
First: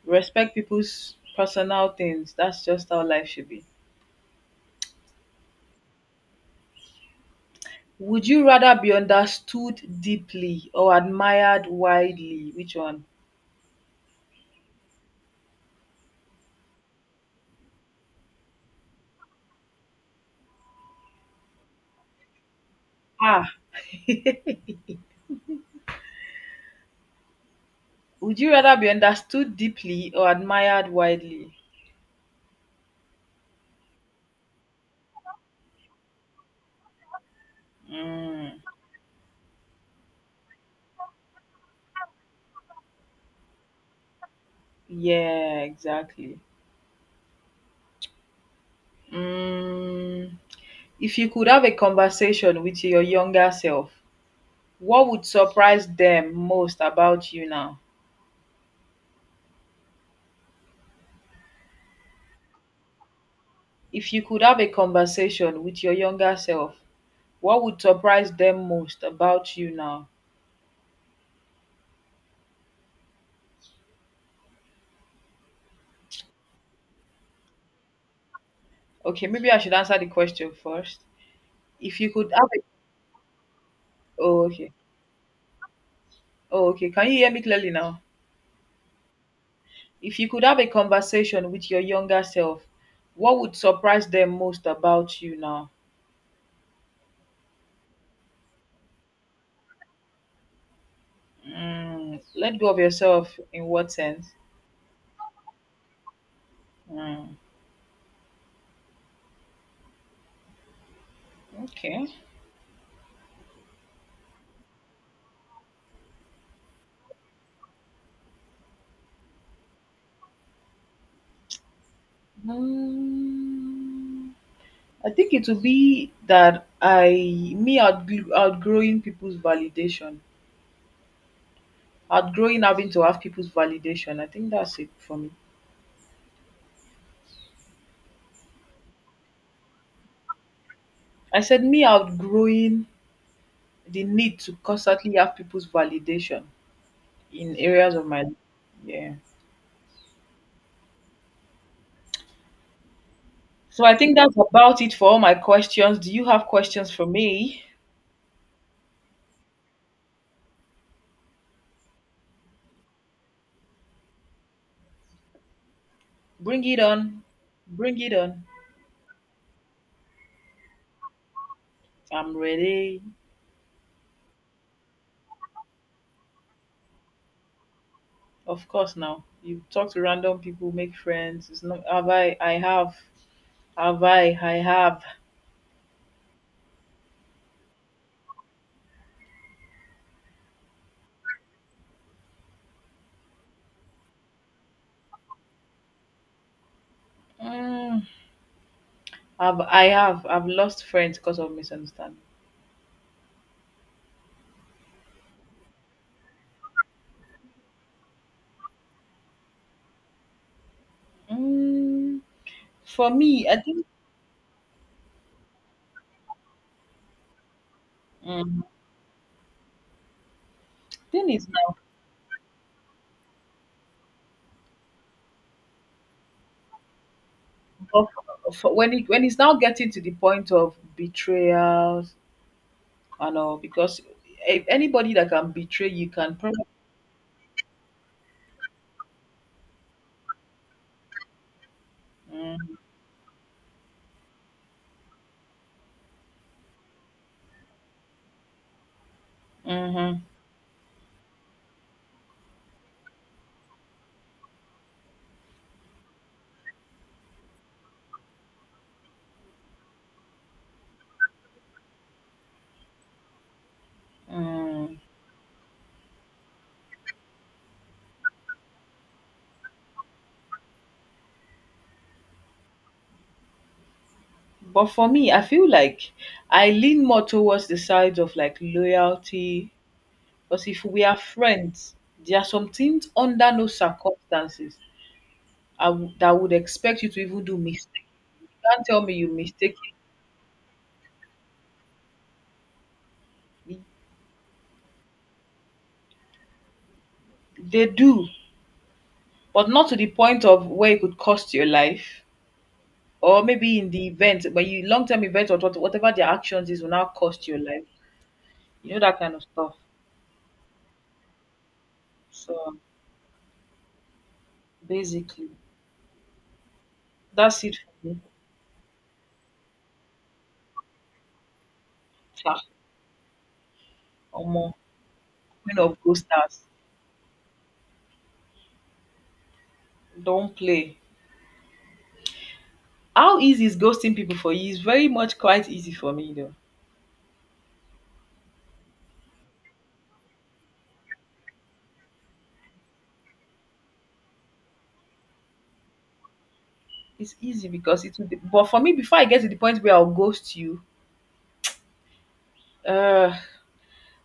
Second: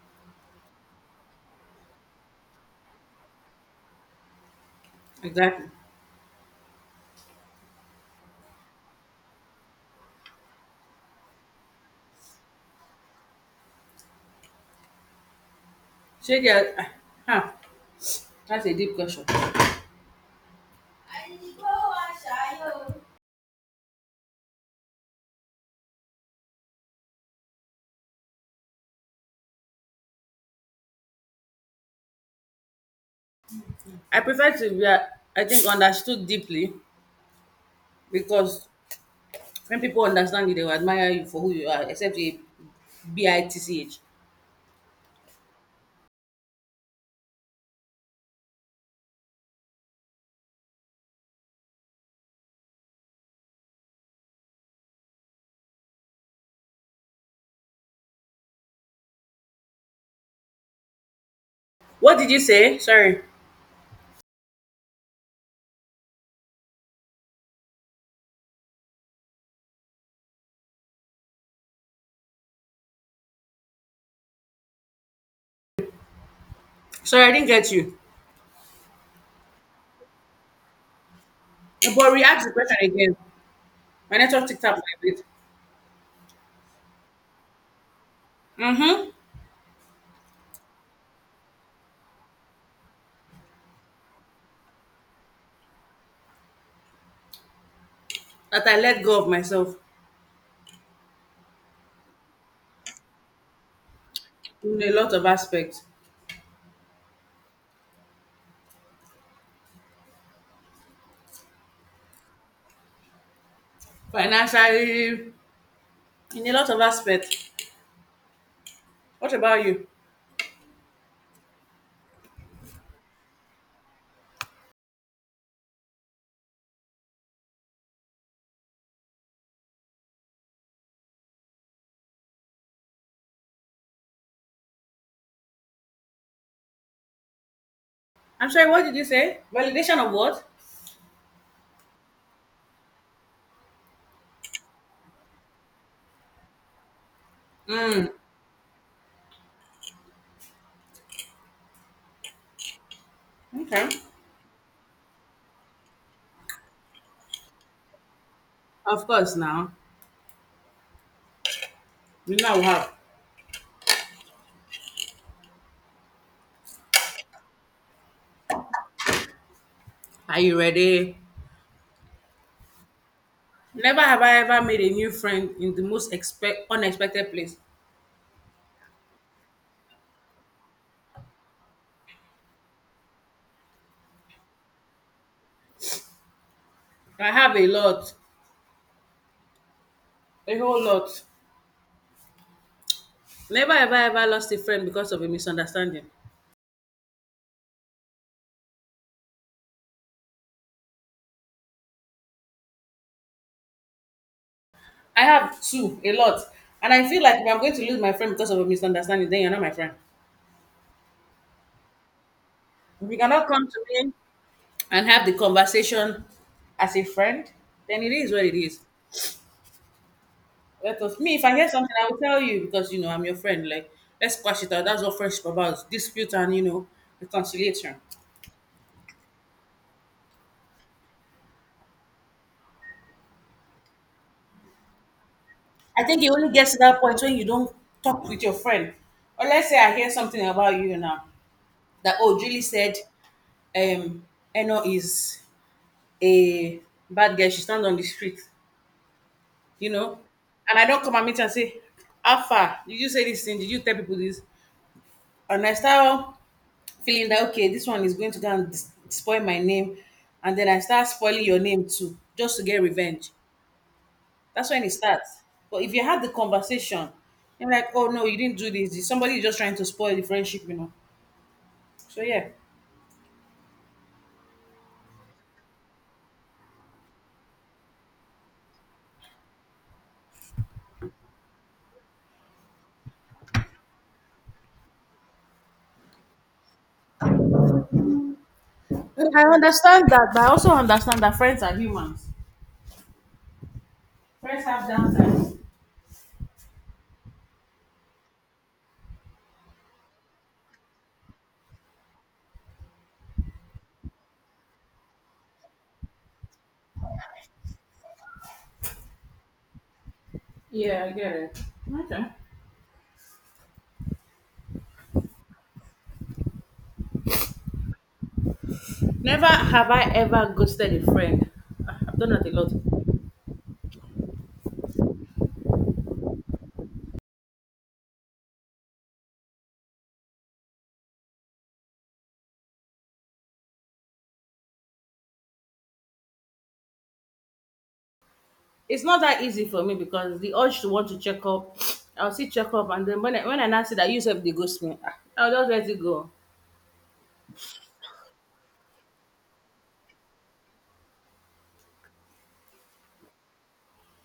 [SPEAKER 2] respect people's personal things. That's just how life should be.
[SPEAKER 1] Exactly.
[SPEAKER 2] Would you rather be understood deeply or admired widely? Which one?
[SPEAKER 1] Shady, ah, huh, that's a deep question.
[SPEAKER 2] Ah, would you rather be understood deeply or admired widely?
[SPEAKER 1] I prefer to be, I think, understood deeply
[SPEAKER 2] Mm,
[SPEAKER 1] because when people understand you, they will admire you for who you are, except a B-I-T-C-H.
[SPEAKER 2] yeah, exactly. Mm, if you could have a conversation with your younger self, what would surprise them most about you now?
[SPEAKER 1] What did you say? Sorry.
[SPEAKER 2] If you could have a conversation with your younger self, what would surprise them most about you now?
[SPEAKER 1] Sorry, I didn't get you.
[SPEAKER 2] Okay, maybe I should answer the question first. If you
[SPEAKER 1] But
[SPEAKER 2] could
[SPEAKER 1] re-ask
[SPEAKER 2] have
[SPEAKER 1] the
[SPEAKER 2] a
[SPEAKER 1] question again. My
[SPEAKER 2] oh
[SPEAKER 1] network ticked
[SPEAKER 2] okay.
[SPEAKER 1] up like this.
[SPEAKER 2] Oh okay. Can you hear me clearly now?
[SPEAKER 1] Mm-hmm.
[SPEAKER 2] If you could have a conversation with your younger self, what would surprise them most about you now?
[SPEAKER 1] That I let go of myself
[SPEAKER 2] Mm, let go of yourself in what sense?
[SPEAKER 1] in a lot of aspects.
[SPEAKER 2] Mm, okay.
[SPEAKER 1] Financially, in a lot of aspects. What about you?
[SPEAKER 2] Mm, I think it would be that I me outgrowing people's validation. Outgrowing having to have people's validation. I think that's it for me.
[SPEAKER 1] I'm sorry, what did you say? Validation of what?
[SPEAKER 2] I said me outgrowing the need to constantly have people's validation in areas of
[SPEAKER 1] Hmm.
[SPEAKER 2] my life. Yeah. So
[SPEAKER 1] Okay.
[SPEAKER 2] I think that's about it for all my questions. Do you have questions for me?
[SPEAKER 1] Of course now. You know how.
[SPEAKER 2] Bring it on. Bring it on.
[SPEAKER 1] Are you ready?
[SPEAKER 2] I'm ready.
[SPEAKER 1] Never have I ever made a new friend in the most expect unexpected place.
[SPEAKER 2] Of course now. You talk to random people, make friends. It's not have I have. Have I have.
[SPEAKER 1] I have a lot. A whole lot. Never have I ever lost a friend because of a misunderstanding.
[SPEAKER 2] Mm, have I've lost friends because of misunderstanding.
[SPEAKER 1] I have two, a lot. And I feel like if I'm going to lose my friend because of a misunderstanding, then you're not my friend.
[SPEAKER 2] Mm. For
[SPEAKER 1] If you cannot
[SPEAKER 2] me, I
[SPEAKER 1] come to
[SPEAKER 2] think
[SPEAKER 1] me and have the conversation as a friend, then it is what it
[SPEAKER 2] mm,
[SPEAKER 1] is. Let us
[SPEAKER 2] thing
[SPEAKER 1] me if
[SPEAKER 2] is
[SPEAKER 1] I hear
[SPEAKER 2] now
[SPEAKER 1] something, I will tell you because you know I'm your friend. Like let's squash it out. That's what friendship about dispute and you know reconciliation.
[SPEAKER 2] for, for when it when it's now getting to the point of betrayals and all because if anybody that can betray
[SPEAKER 1] I
[SPEAKER 2] you
[SPEAKER 1] think it
[SPEAKER 2] can
[SPEAKER 1] only
[SPEAKER 2] probably.
[SPEAKER 1] gets to that point when you don't talk with your friend. Or let's say I hear something about you now that oh Julie
[SPEAKER 2] Mm,
[SPEAKER 1] said um Eno is a bad girl. She stand on the street, you
[SPEAKER 2] hmm
[SPEAKER 1] know, and I don't come and meet and say, Alpha, did you say this thing? Did you tell people this? And I start feeling that okay, this one is going to go and dis- spoil my name, and then I start spoiling your name too, just to get revenge. That's when it
[SPEAKER 2] mm.
[SPEAKER 1] starts. But if you had the conversation, you're like, oh no, you didn't do this. Somebody is just trying to spoil the friendship, you know. So yeah.
[SPEAKER 2] But for me, I feel like I lean more towards the side of like loyalty because if we are friends, there are some things under no circumstances that would expect you to even do mistake. You can't tell me you
[SPEAKER 1] I
[SPEAKER 2] mistakenly.
[SPEAKER 1] understand that, but I also understand that friends are humans. Friends have downsides.
[SPEAKER 2] They do but not to the point of where it could cost your life or maybe in the event when you long-term event or whatever their actions is will now cost your life you know that kind of stuff
[SPEAKER 1] Yeah, I get it. Okay.
[SPEAKER 2] so basically that's it for me.
[SPEAKER 1] Never have I ever ghosted a friend. Ah, I've done that a
[SPEAKER 2] Sha.
[SPEAKER 1] lot.
[SPEAKER 2] Omo, queen of ghosters don't play. How easy is ghosting people for you? It's very much quite easy for me though.
[SPEAKER 1] It's not that easy for me because the urge to want to check up, I'll see check up, and then when I now see that you have the ghost, me, ah, I'll just let it go.
[SPEAKER 2] It's easy because it will but for me before I get to the point where I'll ghost you uh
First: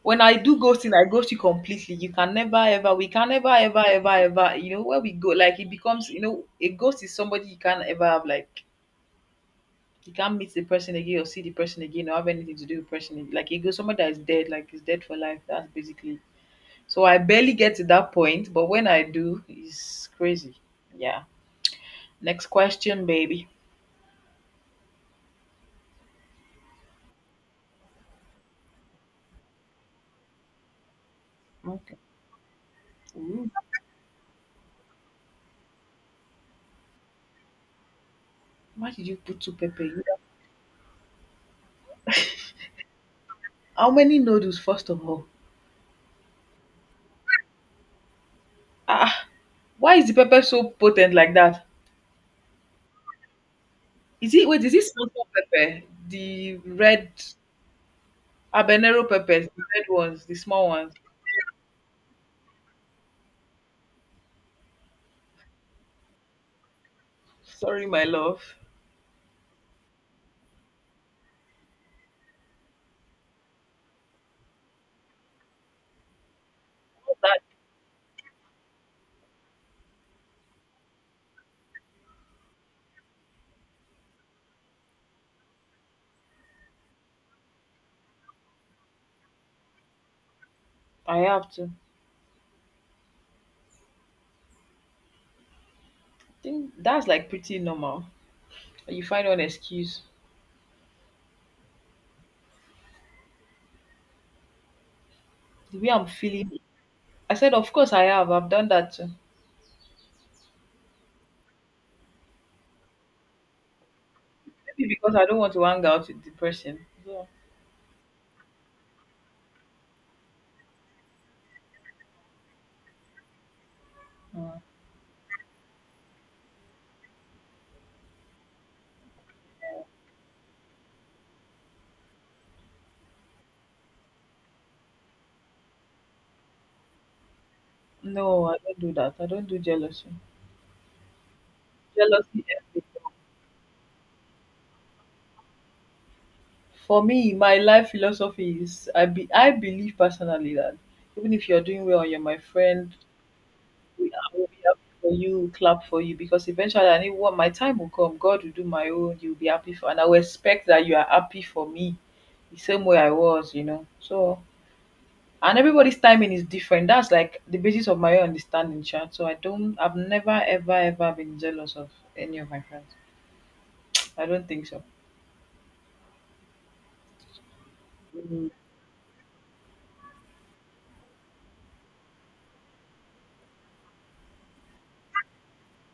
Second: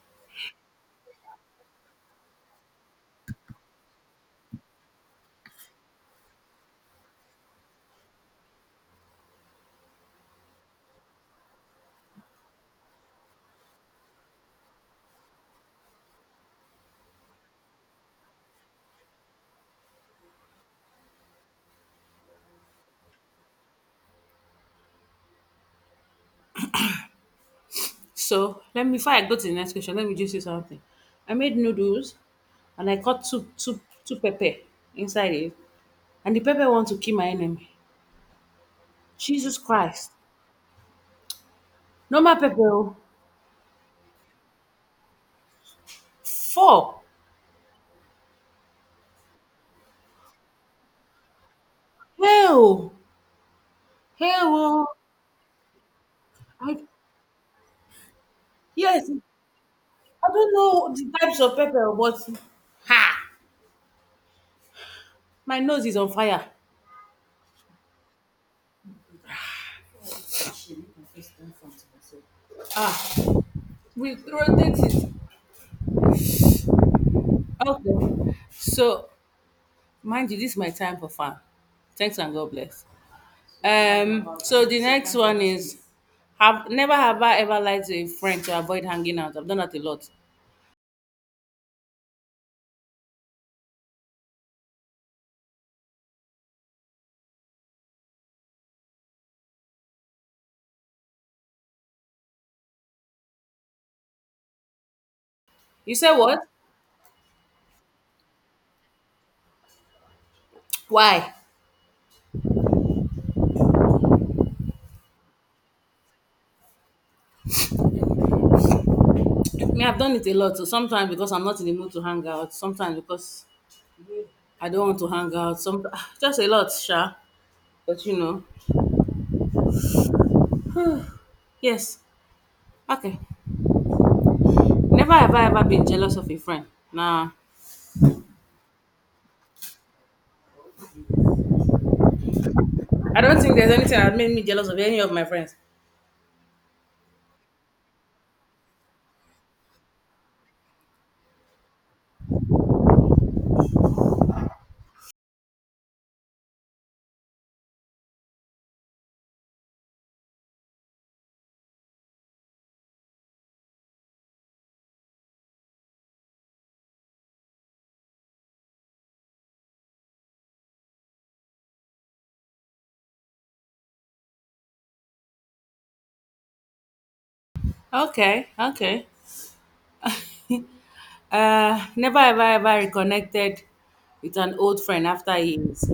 [SPEAKER 2] when I do ghosting, I ghost you completely. You can never ever, we can never ever ever ever, you know, where we go, like it becomes, you know, a ghost is somebody you can't ever have, like you can't meet the person again or see the person again or have anything to do with the person. Again. Like it goes somebody that is dead, like is dead for life. That's basically. So I barely get to that point, but when I do, it's crazy. Yeah. Next question, baby.
[SPEAKER 1] So let me before I go to the next question, let me just say something. I made
[SPEAKER 2] Okay.
[SPEAKER 1] noodles, and I cut two
[SPEAKER 2] Ooh,
[SPEAKER 1] two two pepper inside it, and the pepper want to kill my enemy.
[SPEAKER 2] why did you put two
[SPEAKER 1] Jesus
[SPEAKER 2] pepper?
[SPEAKER 1] Christ! Normal pepper, oh.
[SPEAKER 2] How many noodles, first of all?
[SPEAKER 1] Four.
[SPEAKER 2] Ah, why is the pepper so potent like that?
[SPEAKER 1] Hell,
[SPEAKER 2] Is it
[SPEAKER 1] hell,
[SPEAKER 2] wait, is it
[SPEAKER 1] oh.
[SPEAKER 2] salt pepper? The
[SPEAKER 1] I,
[SPEAKER 2] red habanero
[SPEAKER 1] yes,
[SPEAKER 2] peppers, the red ones,
[SPEAKER 1] I
[SPEAKER 2] the
[SPEAKER 1] don't
[SPEAKER 2] small ones.
[SPEAKER 1] know the types of pepper, but ha, my nose is on fire.
[SPEAKER 2] Sorry, my love.
[SPEAKER 1] Ah, we rotate it.
[SPEAKER 2] That
[SPEAKER 1] Okay. So, mind you, this is my time for fun. Thanks and God bless. So the next one is have never have I ever lied to a friend to avoid hanging out. I've done that a lot.
[SPEAKER 2] I have to. I think that's like pretty normal. You find one excuse. The way
[SPEAKER 1] You
[SPEAKER 2] I'm
[SPEAKER 1] say what?
[SPEAKER 2] feeling. I said, of course I have. I've done that too.
[SPEAKER 1] Why?
[SPEAKER 2] Maybe because I don't want to hang out with the person. So,
[SPEAKER 1] Me, I've done it a lot. So sometimes because I'm not in the mood to hang out, sometimes because
[SPEAKER 2] uh,
[SPEAKER 1] I don't want to hang out, some just a lot, sure. But you know, yes. Okay. Never have I ever been jealous of a friend. Nah.
[SPEAKER 2] no, I don't do that. I don't do jealousy. Jealousy. Eh,
[SPEAKER 1] I don't think there's anything that made me jealous of any of my friends.
[SPEAKER 2] for me, my life philosophy is I believe personally that even if you're doing well you're my friend, I will be happy for you, clap for you because eventually I knew what my time will come. God will do my own. You'll be happy for, and I will expect that you are happy for me, the same way I was, you know. So, and everybody's timing is different. That's like the basis of my own understanding, chat. So I've never, ever, ever been jealous of any of my friends. I don't think so.
[SPEAKER 1] Okay,
[SPEAKER 2] Mm,
[SPEAKER 1] okay. Never ever ever reconnected with an old friend after years.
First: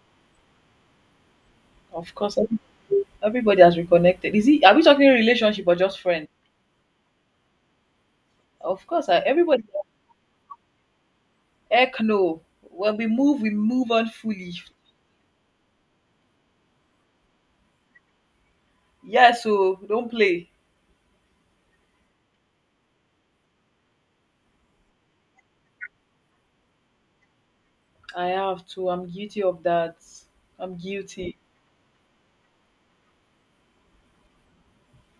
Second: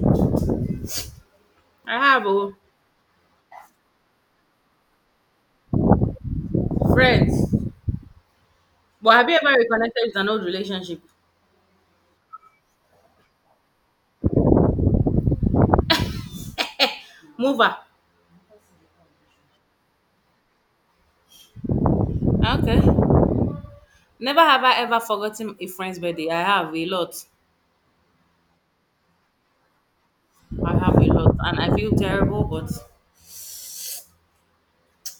[SPEAKER 1] I
[SPEAKER 2] of
[SPEAKER 1] have
[SPEAKER 2] course,
[SPEAKER 1] oh,
[SPEAKER 2] everybody has reconnected. Is it? Are we talking relationship or just friend?
[SPEAKER 1] friends,
[SPEAKER 2] Of course,
[SPEAKER 1] but have you ever
[SPEAKER 2] everybody.
[SPEAKER 1] reconnected with an old relationship?
[SPEAKER 2] Heck no. When we move on fully.
[SPEAKER 1] Mover.
[SPEAKER 2] Yeah, so don't play.
[SPEAKER 1] Okay. Never have I ever forgotten a friend's birthday. I have a lot.
[SPEAKER 2] I have to. I'm guilty of that.
[SPEAKER 1] I
[SPEAKER 2] I'm
[SPEAKER 1] have a lot,
[SPEAKER 2] guilty.
[SPEAKER 1] and I feel terrible. But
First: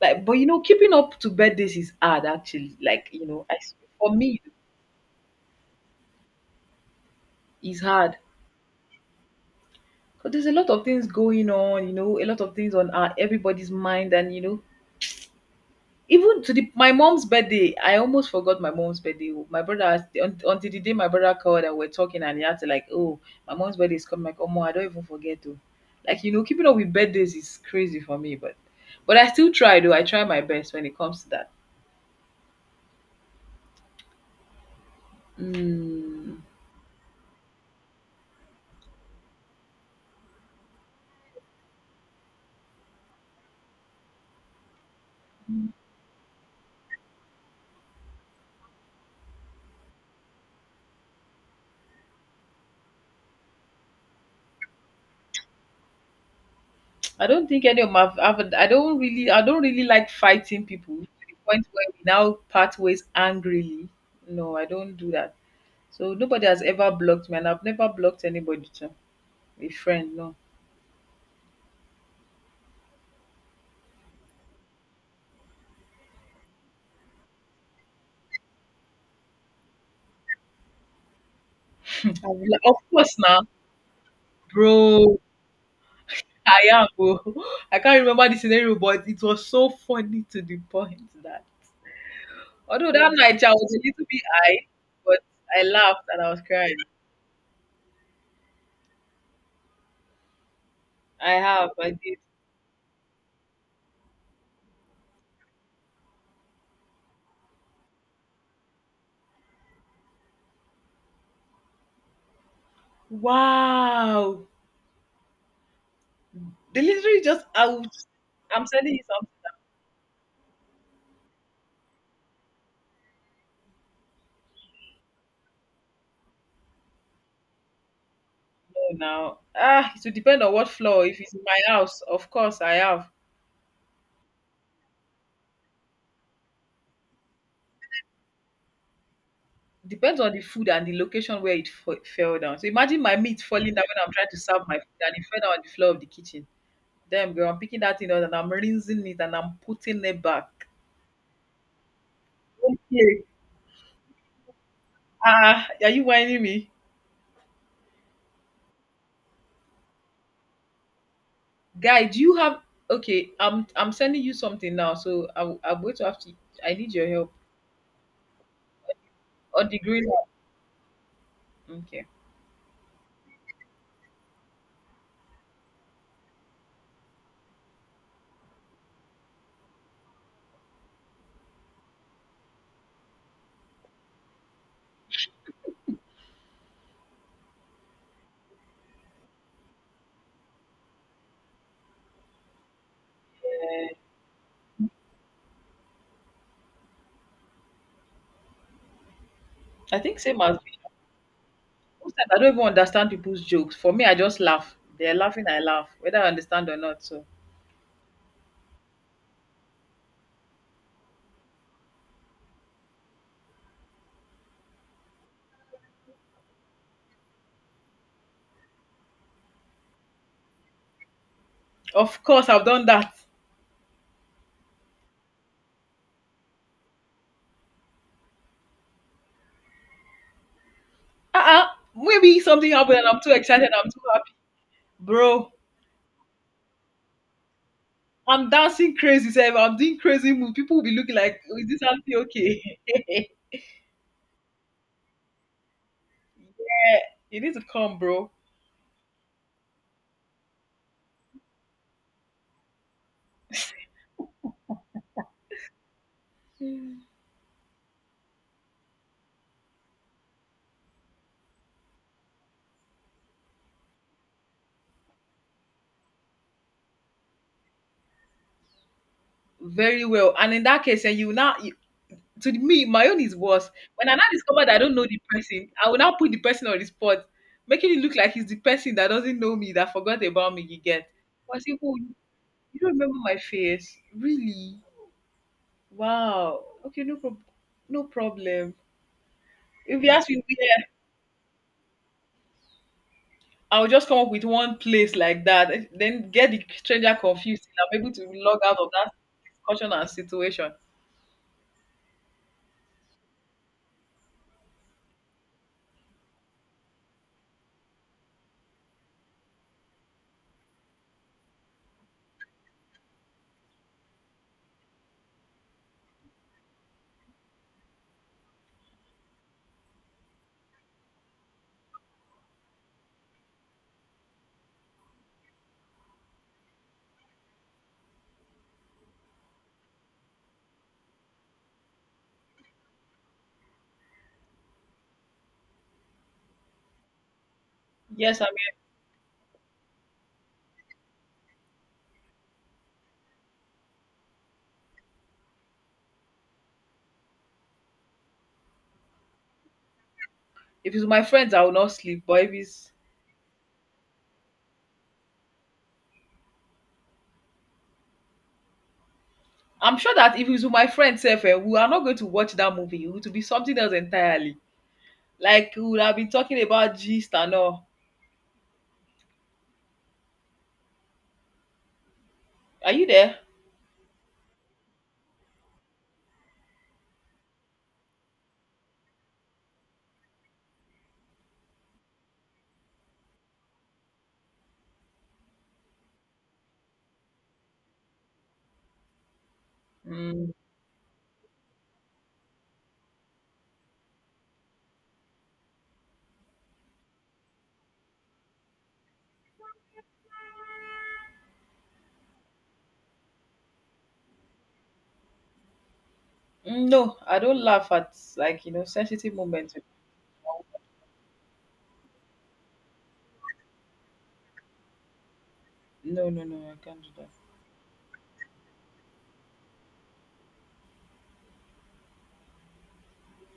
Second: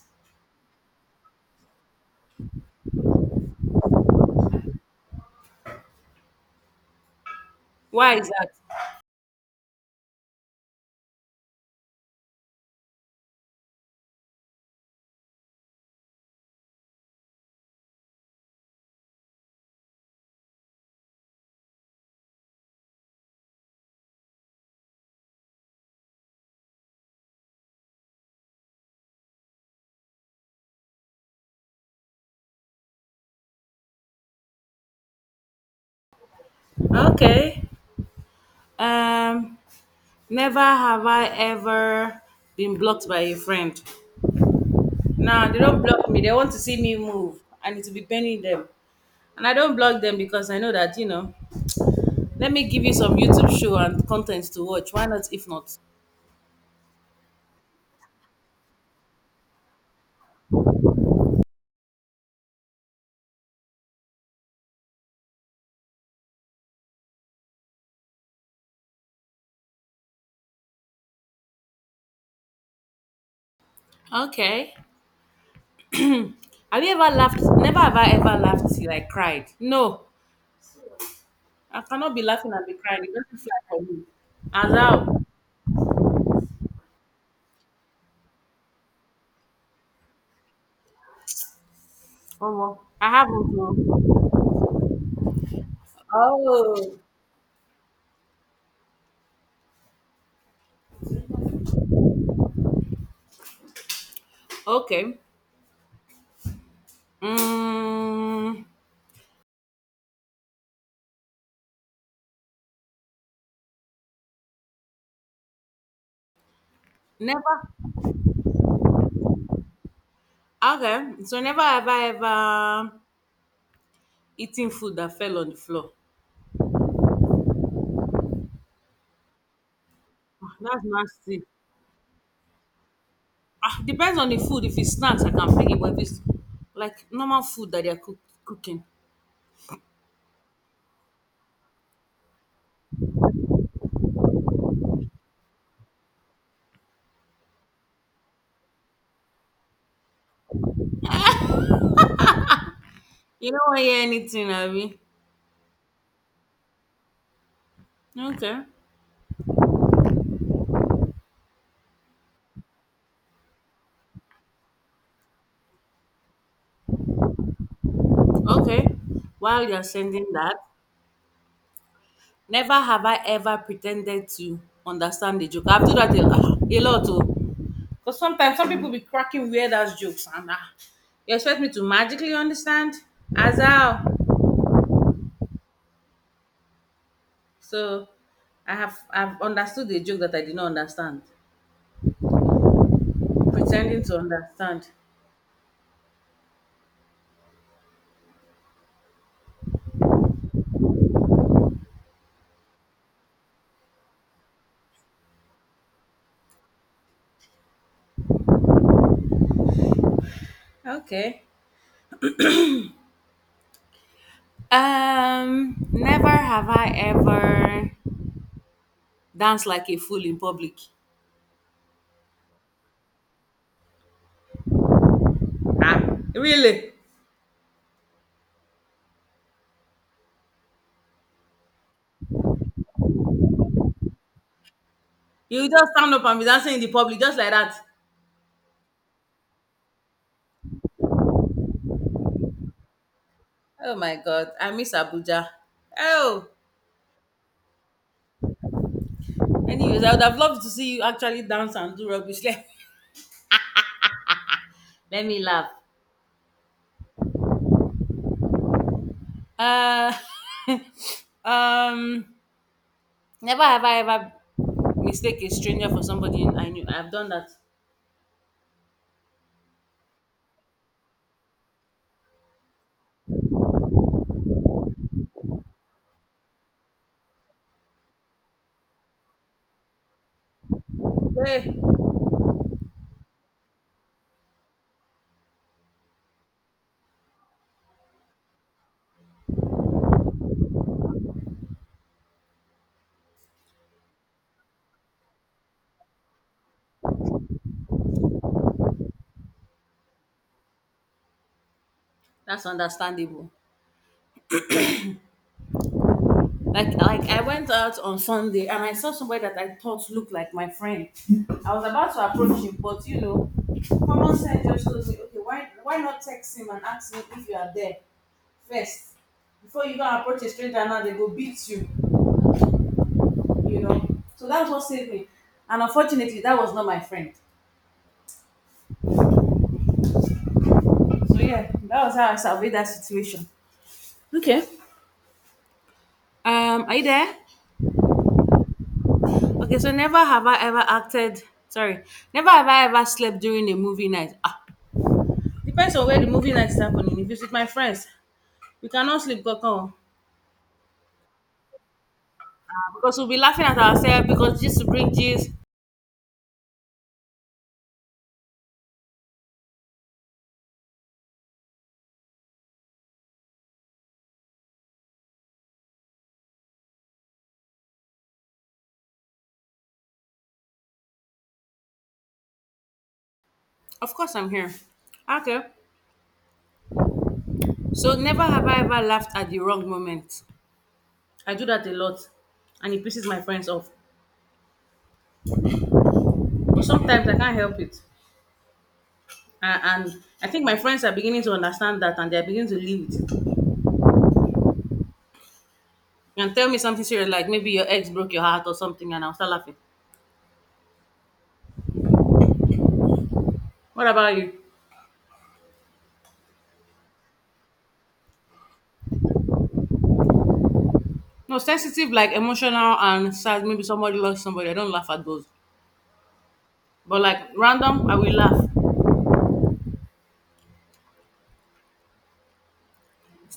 [SPEAKER 2] Like, but you know, keeping up to birthdays is hard actually. Like, you know, for me, it's
[SPEAKER 1] why
[SPEAKER 2] hard.
[SPEAKER 1] is that?
[SPEAKER 2] Because there's a lot of things going on, you know, a lot of things on our, everybody's mind, and you know, even to the my mom's birthday, I almost forgot my mom's birthday. Oh. My brother until the day my brother called and we're talking and he had to like, oh, my mom's birthday is coming. Like, oh, I don't even forget though. Like you know, keeping up with birthdays is crazy for me, but I still try though. I try my best when it comes to that. Mm,
[SPEAKER 1] Okay. Um. Never have I ever been blocked by a friend. Nah, they don't block me. They want to see me move, and it will be burning them. And I don't block them because I know that, you know, let me give you some YouTube show and content to watch. Why not if not?
[SPEAKER 2] I don't think any of my I've, I don't really like fighting people to the point where we now part ways angrily. No, I don't do that. So nobody has ever blocked me, and I've never blocked anybody too. A friend, no.
[SPEAKER 1] Okay. Have you ever laughed? Never have I ever laughed till I cried. No, I
[SPEAKER 2] I
[SPEAKER 1] cannot be
[SPEAKER 2] was
[SPEAKER 1] laughing
[SPEAKER 2] like,
[SPEAKER 1] and be
[SPEAKER 2] of
[SPEAKER 1] crying. It
[SPEAKER 2] course
[SPEAKER 1] doesn't
[SPEAKER 2] now,
[SPEAKER 1] fly for me. As
[SPEAKER 2] bro.
[SPEAKER 1] how?
[SPEAKER 2] I am, bro. I can't remember the scenario, but it was so funny to the point that
[SPEAKER 1] Omo,
[SPEAKER 2] although
[SPEAKER 1] I
[SPEAKER 2] that night I
[SPEAKER 1] haven't.
[SPEAKER 2] was a little
[SPEAKER 1] Oh.
[SPEAKER 2] bit high, but I laughed and I was crying.
[SPEAKER 1] Oh,
[SPEAKER 2] I did.
[SPEAKER 1] okay. Mm,
[SPEAKER 2] Wow. They literally just
[SPEAKER 1] never.
[SPEAKER 2] out. I'm sending you some
[SPEAKER 1] Okay. So never have I ever eaten food that fell on the floor.
[SPEAKER 2] floor now. Ah, it will depend on
[SPEAKER 1] Ah,
[SPEAKER 2] what
[SPEAKER 1] that's
[SPEAKER 2] floor. If it's in
[SPEAKER 1] nasty.
[SPEAKER 2] my house, of course I have.
[SPEAKER 1] Ah, depends on the food. If it's snacks, I can pick it. But if it's like normal food that they're cooking,
[SPEAKER 2] Depends on the food and the location where it fell down. So imagine my meat falling down when I'm trying to serve my food and it fell down on the floor of the kitchen. Damn girl, I'm picking that thing up and I'm rinsing it and I'm putting it back. Okay.
[SPEAKER 1] you don't want to hear anything, Abby.
[SPEAKER 2] Ah, are you whining me?
[SPEAKER 1] Okay.
[SPEAKER 2] Guy, do you have okay? I'm sending you something now, so I'm going to have to I need your help.
[SPEAKER 1] Okay. While
[SPEAKER 2] On the
[SPEAKER 1] you're
[SPEAKER 2] green
[SPEAKER 1] sending that,
[SPEAKER 2] line. Okay.
[SPEAKER 1] never have I ever pretended to understand the joke. I've done that a, ah, a lot. Oh. Because sometimes some people be cracking weird ass jokes. And ah, you expect me to magically understand? As how? So I have I've understood the joke that I did not understand. Pretending to understand.
[SPEAKER 2] I think same as me. Sometimes I don't even understand people's jokes. For me, I just laugh. They're laughing, I laugh, whether I understand or not. So
[SPEAKER 1] Okay. Never have I ever danced like a fool in public.
[SPEAKER 2] of course I've done that.
[SPEAKER 1] Ah, really?
[SPEAKER 2] Uh-uh. Maybe something happened and I'm too excited, I'm too happy. Bro,
[SPEAKER 1] You just stand up and be dancing in the public just like that.
[SPEAKER 2] I'm dancing crazy, Seb. I'm doing crazy moves. People will be looking like, "Oh, is this auntie okay?"
[SPEAKER 1] Oh my god, I miss Abuja. Oh,
[SPEAKER 2] You need to come, bro.
[SPEAKER 1] anyways, I would have loved to see you actually dance and do rubbish. Let, let me laugh. Uh, um, never have I ever mistake a stranger for somebody I knew. I've done that.
[SPEAKER 2] Very well. And in that case, and you now, you, to me, my own is worse. When I now discover that I don't know the person, I will now put the person on the spot, making it look like he's the person that doesn't know me, that forgot about me, you get. I
[SPEAKER 1] Hey,
[SPEAKER 2] say, oh, you don't remember my face? Really? Wow. Okay, no, problem. No problem. If you ask me, where? I'll just come up with one place like that, then get the stranger confused and I'm able to log out of that discussion and situation.
[SPEAKER 1] that's understandable. Like I went out on Sunday and I saw somebody that I thought looked like my friend. I was about to approach him, but you know, common sense just told me, okay, why not text him and ask him if you are there first before you go and approach a stranger and now they go beat you, you know. So that's what saved me. And unfortunately, that was not my friend. So yeah, that was how I surveyed that situation. Okay. Are you there?
[SPEAKER 2] Yes, I mean,
[SPEAKER 1] Okay, so never have I ever acted. Sorry, never have I ever slept during a movie night. Ah, depends on where the movie night is happening. If it's with my friends, we cannot sleep kankan.
[SPEAKER 2] if it's with my friends, I will not sleep. But if it's,
[SPEAKER 1] Because we'll be laughing at ourselves because this to bring this.
[SPEAKER 2] I'm sure that if it's with my friends, sef, eh, we are not going to watch that movie. It would be something else entirely. Like we would have been talking about gist and all. Are you there?
[SPEAKER 1] Of course I'm here. Okay. So never have I ever laughed at the wrong moment. I do that a lot and it pisses my friends off. But sometimes I can't help it. And I
[SPEAKER 2] Mm,
[SPEAKER 1] think my friends are beginning to understand that and they're beginning to live with it. And tell me something serious like maybe your ex broke your heart or something and I'll start laughing. What about you?
[SPEAKER 2] no, I don't laugh at like you know sensitive moments.
[SPEAKER 1] No, sensitive like emotional and sad. Maybe somebody lost somebody. I don't laugh at those.
[SPEAKER 2] No, no, no, I can't do
[SPEAKER 1] But
[SPEAKER 2] that.
[SPEAKER 1] like random, I will laugh.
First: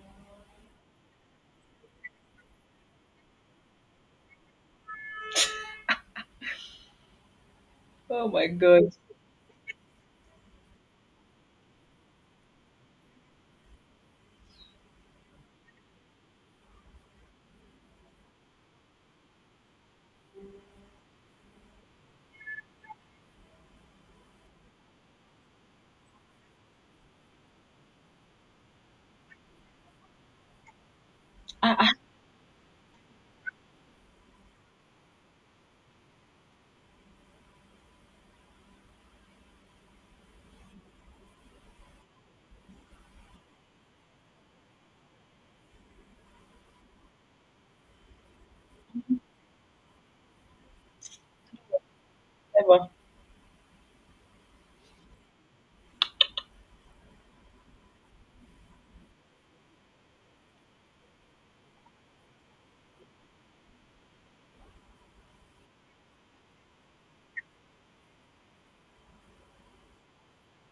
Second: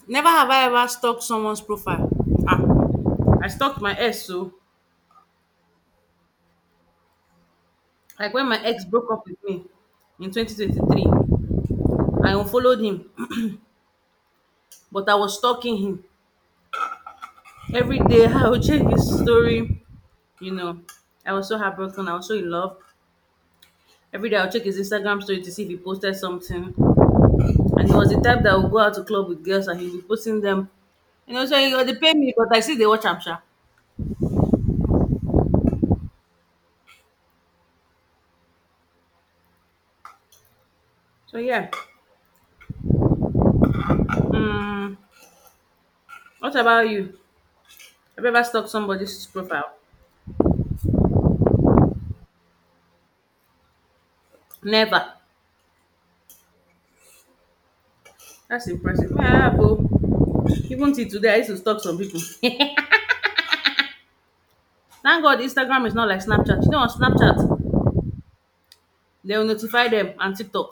[SPEAKER 1] Never have I ever stalked someone's profile. Ah, I stalked my ex. So
[SPEAKER 2] Oh
[SPEAKER 1] like when
[SPEAKER 2] my
[SPEAKER 1] my ex
[SPEAKER 2] god,
[SPEAKER 1] broke up with me in 2023, I unfollowed him, but I was stalking him every day. I would check his story. You know, I was so heartbroken. I was so in love. Every day I would check his Instagram story to see if he posted something. And he was the type that would go out to club with girls and he'd be posting them. You know, so
[SPEAKER 2] I,
[SPEAKER 1] he-
[SPEAKER 2] I
[SPEAKER 1] they pay me, but I see they watch Amsha. So yeah. Mm, what about you? Have you ever stalked somebody's profile?
[SPEAKER 2] never.
[SPEAKER 1] Never. That's impressive. Me, I have. Oh. Even till today, I used to stalk some people. Thank God Instagram is not like Snapchat. You know, on Snapchat, they will notify them and TikTok.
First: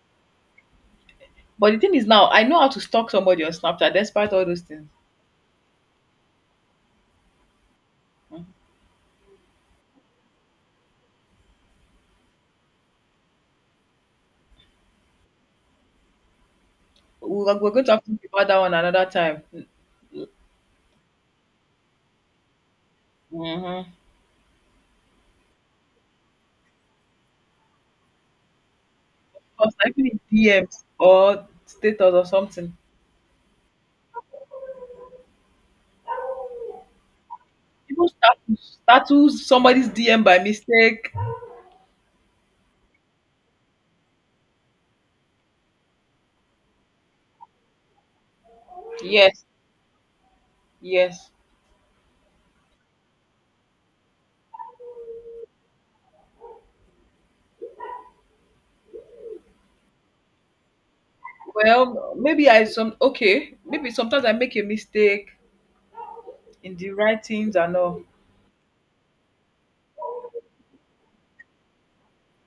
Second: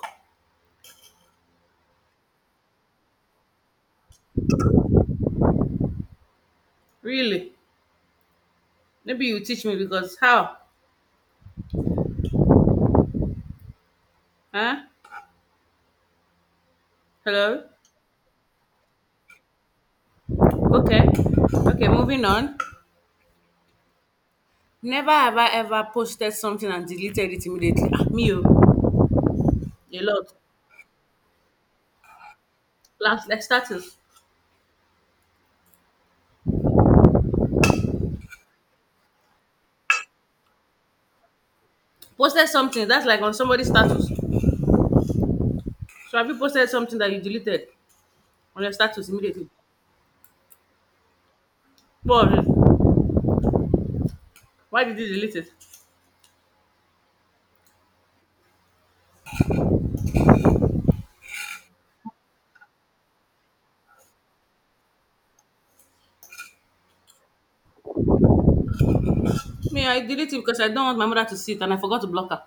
[SPEAKER 2] But the thing is now, I know how to stalk somebody on Snapchat despite all those things.
[SPEAKER 1] Really?
[SPEAKER 2] Mhm.
[SPEAKER 1] Maybe you teach me because how? Huh?
[SPEAKER 2] We're,
[SPEAKER 1] Hello?
[SPEAKER 2] we're going to have to talk about that one another time.
[SPEAKER 1] Okay. Okay, moving on.
[SPEAKER 2] Mm-hmm.
[SPEAKER 1] Never have I ever posted something and deleted it immediately. Ah, me, oh,
[SPEAKER 2] Or
[SPEAKER 1] a
[SPEAKER 2] typing in
[SPEAKER 1] lot.
[SPEAKER 2] DMs or status or something.
[SPEAKER 1] Last, like status.
[SPEAKER 2] People status, status somebody's DM by mistake.
[SPEAKER 1] Posted something, that's like on somebody's status. So have you posted something that you deleted on your status
[SPEAKER 2] Yes,
[SPEAKER 1] immediately?
[SPEAKER 2] yes.
[SPEAKER 1] What? Why did you delete it?
[SPEAKER 2] Well, maybe I some okay. Maybe sometimes I make a mistake in the writings and all.
[SPEAKER 1] Me, I deleted it because I don't want my mother to see it and I forgot to block her.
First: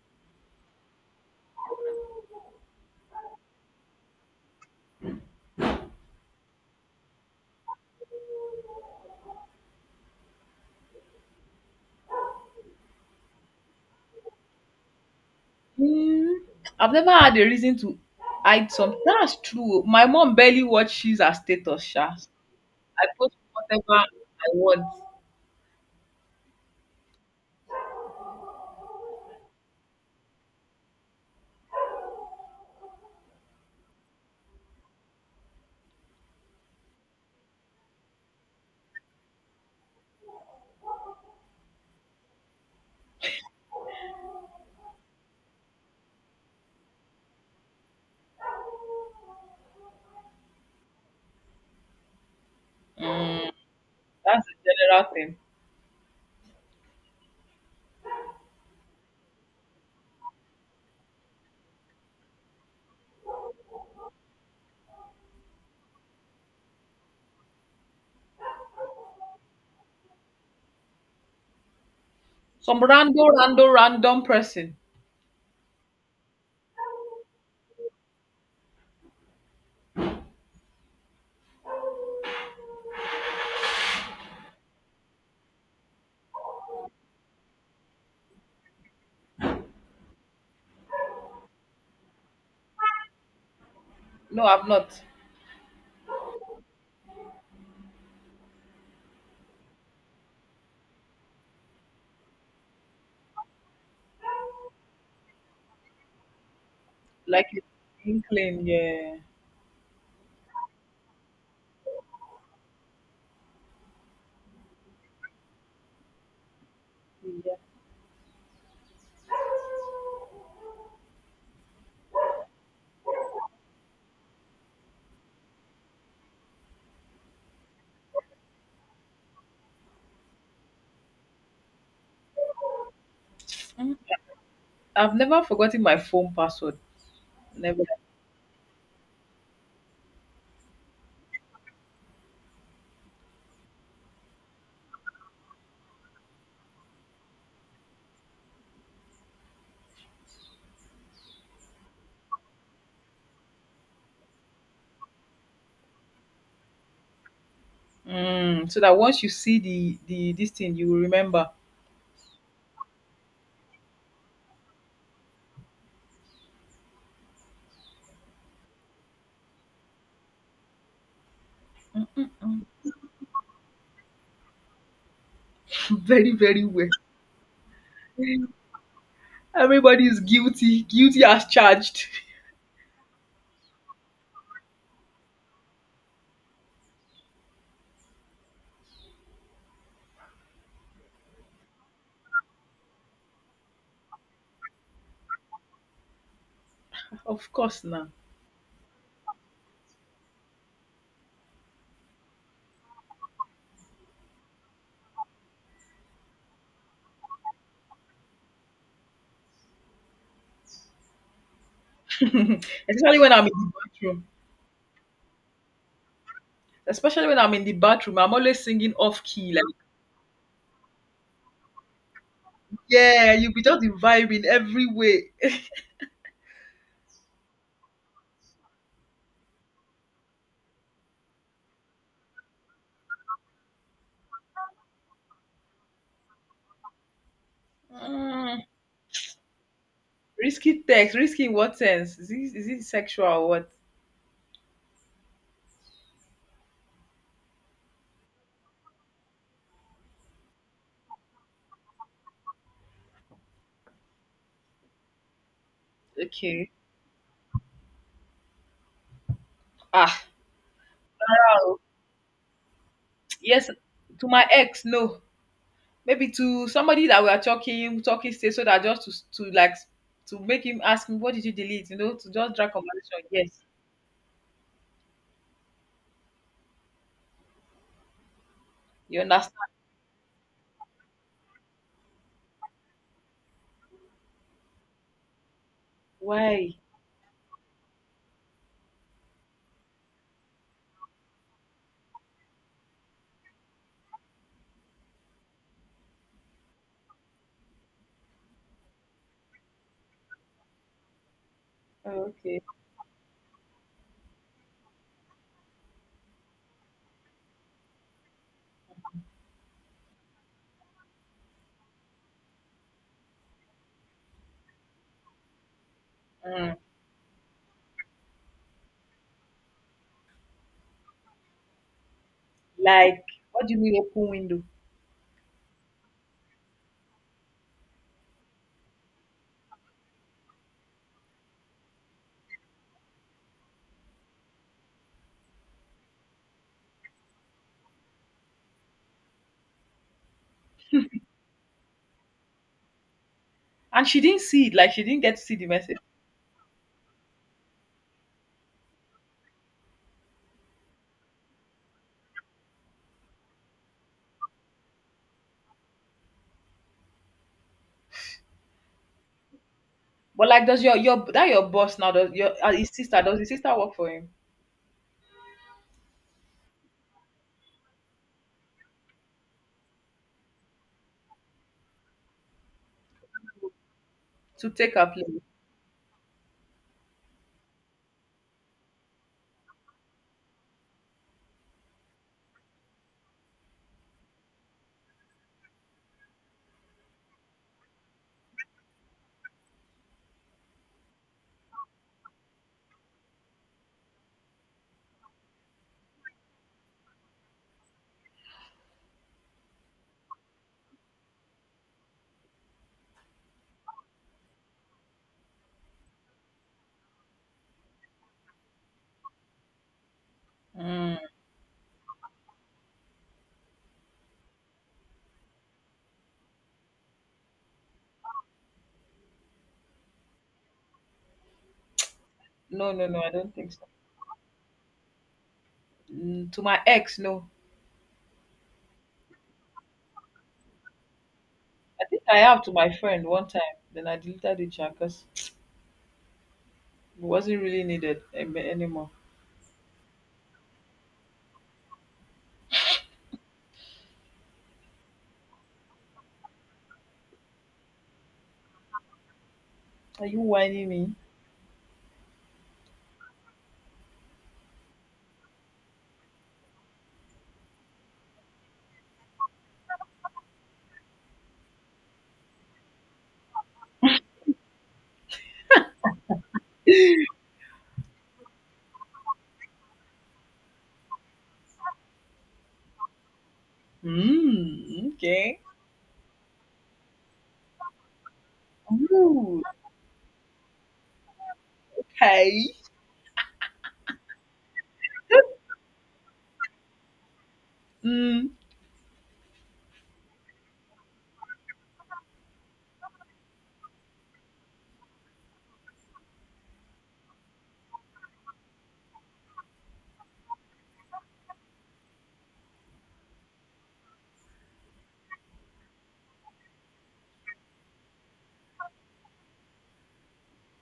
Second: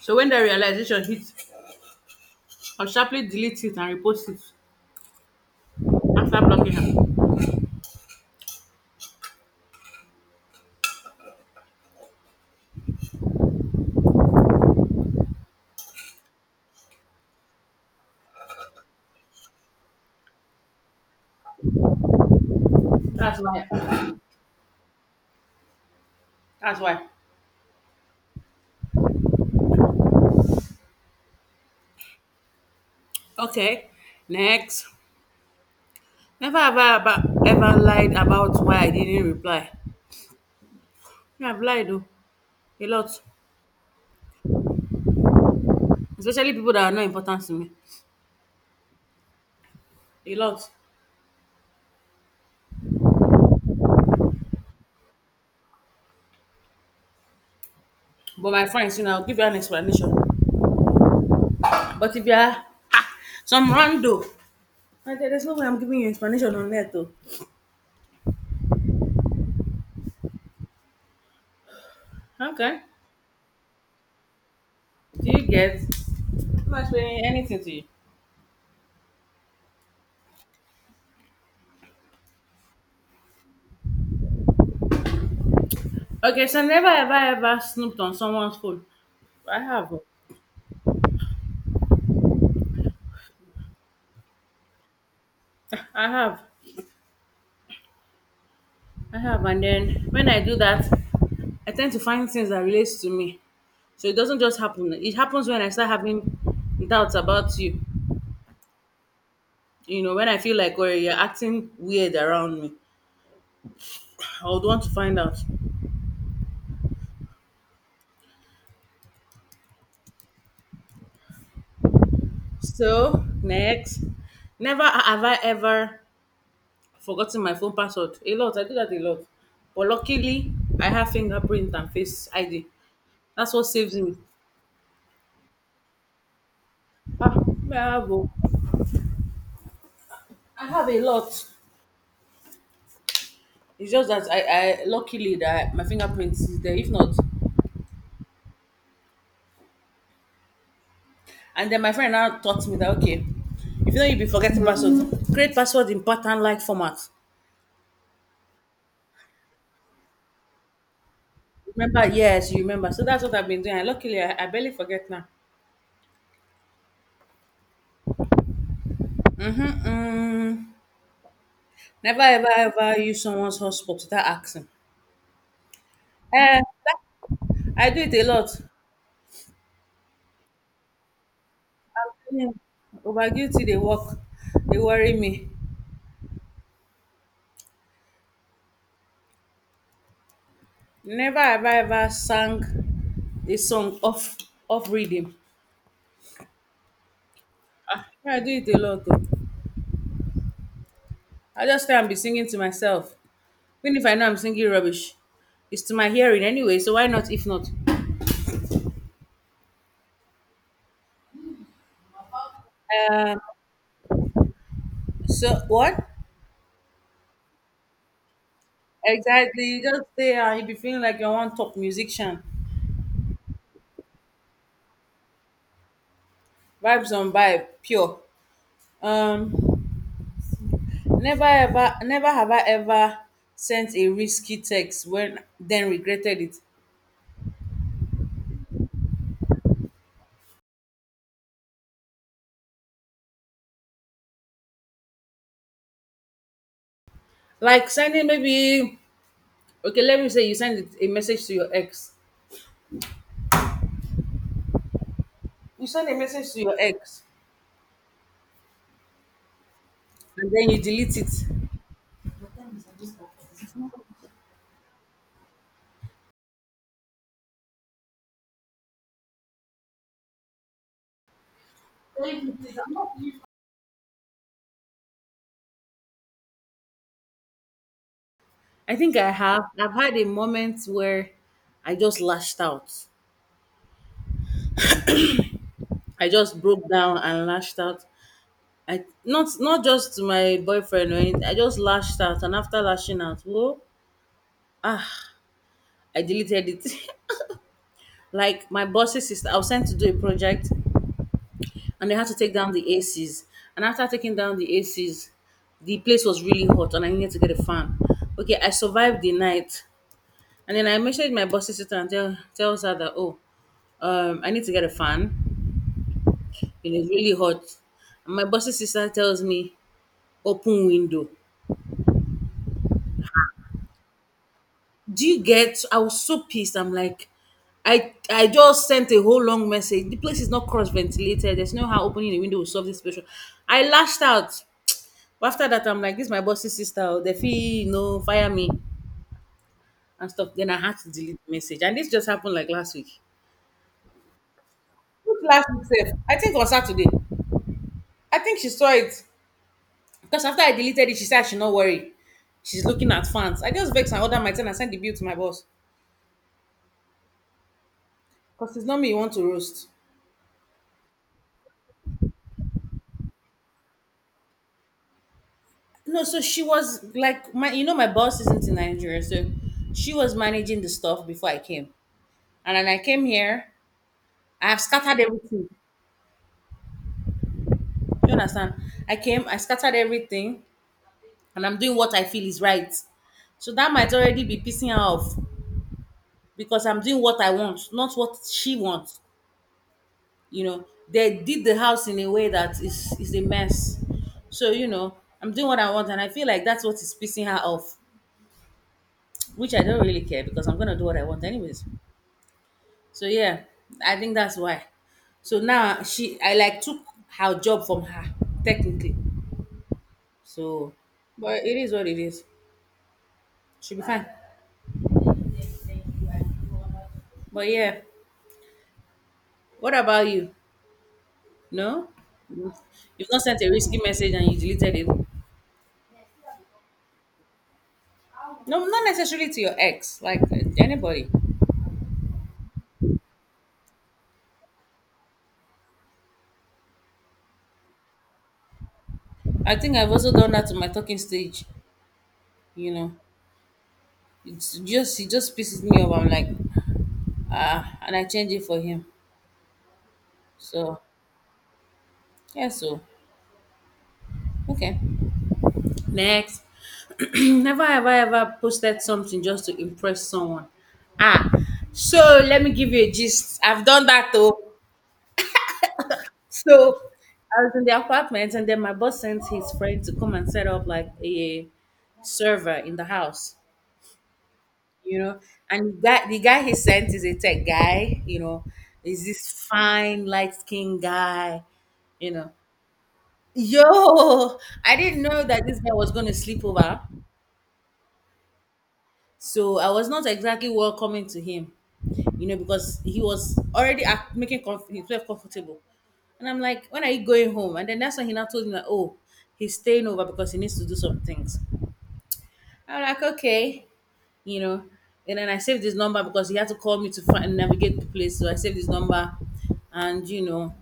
[SPEAKER 1] So when the realization hit, I'll sharply delete it and repost it after blocking her.
[SPEAKER 2] Hmm. I've never had a reason to hide something. That's true. My mom barely watches her status, sha. I post
[SPEAKER 1] That's why.
[SPEAKER 2] whatever I want.
[SPEAKER 1] That's why. Okay, next. Never have I aba- ever lied about why I didn't reply. Me, I've lied though, a lot. Especially people that are not important to me. A lot.
[SPEAKER 2] Mm, that's the general thing.
[SPEAKER 1] But my friends, you know, I'll give you an explanation. But if you are ah, some rando, I said, there's no way I'm giving you explanation on that though. Okay.
[SPEAKER 2] Some random, random, random person.
[SPEAKER 1] Do you get? I'm not explaining anything to you. Okay, so never ever ever snooped on someone's phone. I have. Oh.
[SPEAKER 2] No, I've not.
[SPEAKER 1] I have. I have. And then when I do that, I tend to find things that relates to me. So it doesn't just happen. It happens when I start having doubts
[SPEAKER 2] Like
[SPEAKER 1] about
[SPEAKER 2] it's
[SPEAKER 1] you.
[SPEAKER 2] inkling, yeah.
[SPEAKER 1] You know, when I feel like oh, you're acting weird around me. I would want to find out.
[SPEAKER 2] Yeah.
[SPEAKER 1] So next. Never have I ever forgotten my phone password. A lot. I do that a lot. But luckily I have fingerprint and face ID. That's what saves
[SPEAKER 2] Mm,
[SPEAKER 1] me.
[SPEAKER 2] I've never forgotten my phone password.
[SPEAKER 1] Ah, me,
[SPEAKER 2] Never.
[SPEAKER 1] I have a lot. It's just that I luckily that my fingerprint is there. If not, and then my friend now taught me that okay, if you know you'll be forgetting password. Create password in pattern like format.
[SPEAKER 2] Mm, so that once you see the this thing, you will remember.
[SPEAKER 1] Remember, yes, you remember. So that's what I've been doing. And luckily, I barely forget now. Mm-hmm, mm.
[SPEAKER 2] Mm,
[SPEAKER 1] Never
[SPEAKER 2] mm,
[SPEAKER 1] ever
[SPEAKER 2] mm.
[SPEAKER 1] ever use someone's hotspot without asking.
[SPEAKER 2] Very,
[SPEAKER 1] Eh,
[SPEAKER 2] very well.
[SPEAKER 1] I do it a lot. I'm
[SPEAKER 2] Everybody is guilty, guilty as charged.
[SPEAKER 1] telling you, over guilty, they worry me. Never ever ever sang a song off off reading.
[SPEAKER 2] Of course,
[SPEAKER 1] Ah,
[SPEAKER 2] now.
[SPEAKER 1] I do it a lot. Though, I just try and be singing to myself, even if I know I'm singing rubbish. It's to my hearing anyway, so why not? If not,
[SPEAKER 2] Especially when
[SPEAKER 1] um,
[SPEAKER 2] I'm in the bathroom.
[SPEAKER 1] so what
[SPEAKER 2] Especially when I'm in the bathroom, I'm always singing off key,
[SPEAKER 1] exactly?
[SPEAKER 2] like
[SPEAKER 1] You just stay and you be feeling like you're one top musician.
[SPEAKER 2] yeah, you'll be just the vibe in every way.
[SPEAKER 1] Vibes on vibe, pure. Um, never ever, never have I ever sent a risky text when then regretted it.
[SPEAKER 2] Mm, risky text, risky in what sense? Is it sexual or what?
[SPEAKER 1] Like sending maybe okay, let me say you send a message to your ex. You send a message to
[SPEAKER 2] Okay.
[SPEAKER 1] your ex
[SPEAKER 2] Ah,
[SPEAKER 1] And then you delete it.
[SPEAKER 2] oh, yes, to my ex, no. Maybe to somebody that we are talking, talking state, so that just to like to make him ask me, what did you delete? You know, to just drag conversation. Yes,
[SPEAKER 1] I think
[SPEAKER 2] you
[SPEAKER 1] I
[SPEAKER 2] understand
[SPEAKER 1] have. I've had a moment where I just lashed out. I just
[SPEAKER 2] why?
[SPEAKER 1] broke down and lashed out. I not just to my boyfriend or anything. I just lashed out, and after lashing out, whoa, ah, I deleted it. Like my boss's sister, I was sent to do a project, and
[SPEAKER 2] Oh,
[SPEAKER 1] they had to take
[SPEAKER 2] okay.
[SPEAKER 1] down the ACs. And after taking down the ACs, the place was really hot, and I needed to get a fan. Okay, I survived the night. And then I messaged my boss's sister and tells her that, oh, I need to get a fan.
[SPEAKER 2] Mm,
[SPEAKER 1] It is really hot. And my boss's sister tells me, open window.
[SPEAKER 2] like, what do you mean open window?
[SPEAKER 1] Do you get? I was so pissed. I'm like, I just sent a whole long message. The place is not cross ventilated. There's no how opening the window will solve this situation. I lashed out. But after that, I'm like, this is my boss's sister. Oh, they feel, you know, fire me and stuff. Then I had to delete the message. And this just happened like last week.
[SPEAKER 2] And she didn't see it. Like she didn't get
[SPEAKER 1] Not
[SPEAKER 2] to see the
[SPEAKER 1] last
[SPEAKER 2] message.
[SPEAKER 1] week, sef. I think it was Saturday. I think she saw it. Because after I deleted it, she said I should not worry. She's looking at fans. I just vexed and ordered my ten and sent the bill to my boss. Because it's not me you want to roast.
[SPEAKER 2] But like, does your that your boss now? Does your his sister? Does his sister work for him
[SPEAKER 1] No, so she was like my, you know, my boss isn't in Nigeria, so she was managing the stuff before I came. And when I came here, I
[SPEAKER 2] to
[SPEAKER 1] have
[SPEAKER 2] take her
[SPEAKER 1] scattered
[SPEAKER 2] place?
[SPEAKER 1] everything. You understand? I came, I scattered everything, and I'm doing what I feel is right. So that might already be pissing her off because I'm doing what I want, not what she wants. You know they did the house in a way that is a mess, so you know I'm doing what I want and I feel like that's what is pissing her off. Which I don't really care because I'm gonna do what I want anyways. So yeah, I think that's why. So now she, I like took her job from her technically, so.
[SPEAKER 2] Mm,
[SPEAKER 1] But it is what it is. She'll be fine. But yeah, what about you? No,
[SPEAKER 2] no, no, no.
[SPEAKER 1] you've
[SPEAKER 2] I
[SPEAKER 1] not
[SPEAKER 2] don't
[SPEAKER 1] sent a
[SPEAKER 2] think so.
[SPEAKER 1] risky message and you deleted it?
[SPEAKER 2] Mm, to my ex, no.
[SPEAKER 1] No, not necessarily to your ex, like anybody.
[SPEAKER 2] I think I have to my friend one time. Then I deleted the chat because it wasn't really needed anymore.
[SPEAKER 1] I think I've also done that to my talking stage. You know, it's just he just pisses me off. I'm like, ah, and I change it for him.
[SPEAKER 2] Are you whining
[SPEAKER 1] So
[SPEAKER 2] me?
[SPEAKER 1] yeah, so okay. Next, never have I ever posted something just to impress someone. Ah, so let me give you a gist. I've done that though. So I was in the apartment, and then my boss sent his friend to come and set up like a server in the house.
[SPEAKER 2] Mm,
[SPEAKER 1] You know.
[SPEAKER 2] okay.
[SPEAKER 1] And the guy he sent is a tech guy, you know, is this
[SPEAKER 2] Ooh,
[SPEAKER 1] fine, light skinned guy, you know.
[SPEAKER 2] okay.
[SPEAKER 1] Yo, I didn't know that this guy was going to sleep over.
[SPEAKER 2] Mm,
[SPEAKER 1] So I was not exactly welcoming to him, you know, because he was already act- making comf- himself comfortable. And I'm like, when are you going home? And then that's when he now told me that, oh, he's staying over because he needs to do some things. I'm like, okay. You know. And then I saved his number because he had to call me to find navigate the place. So I saved his number, and you know,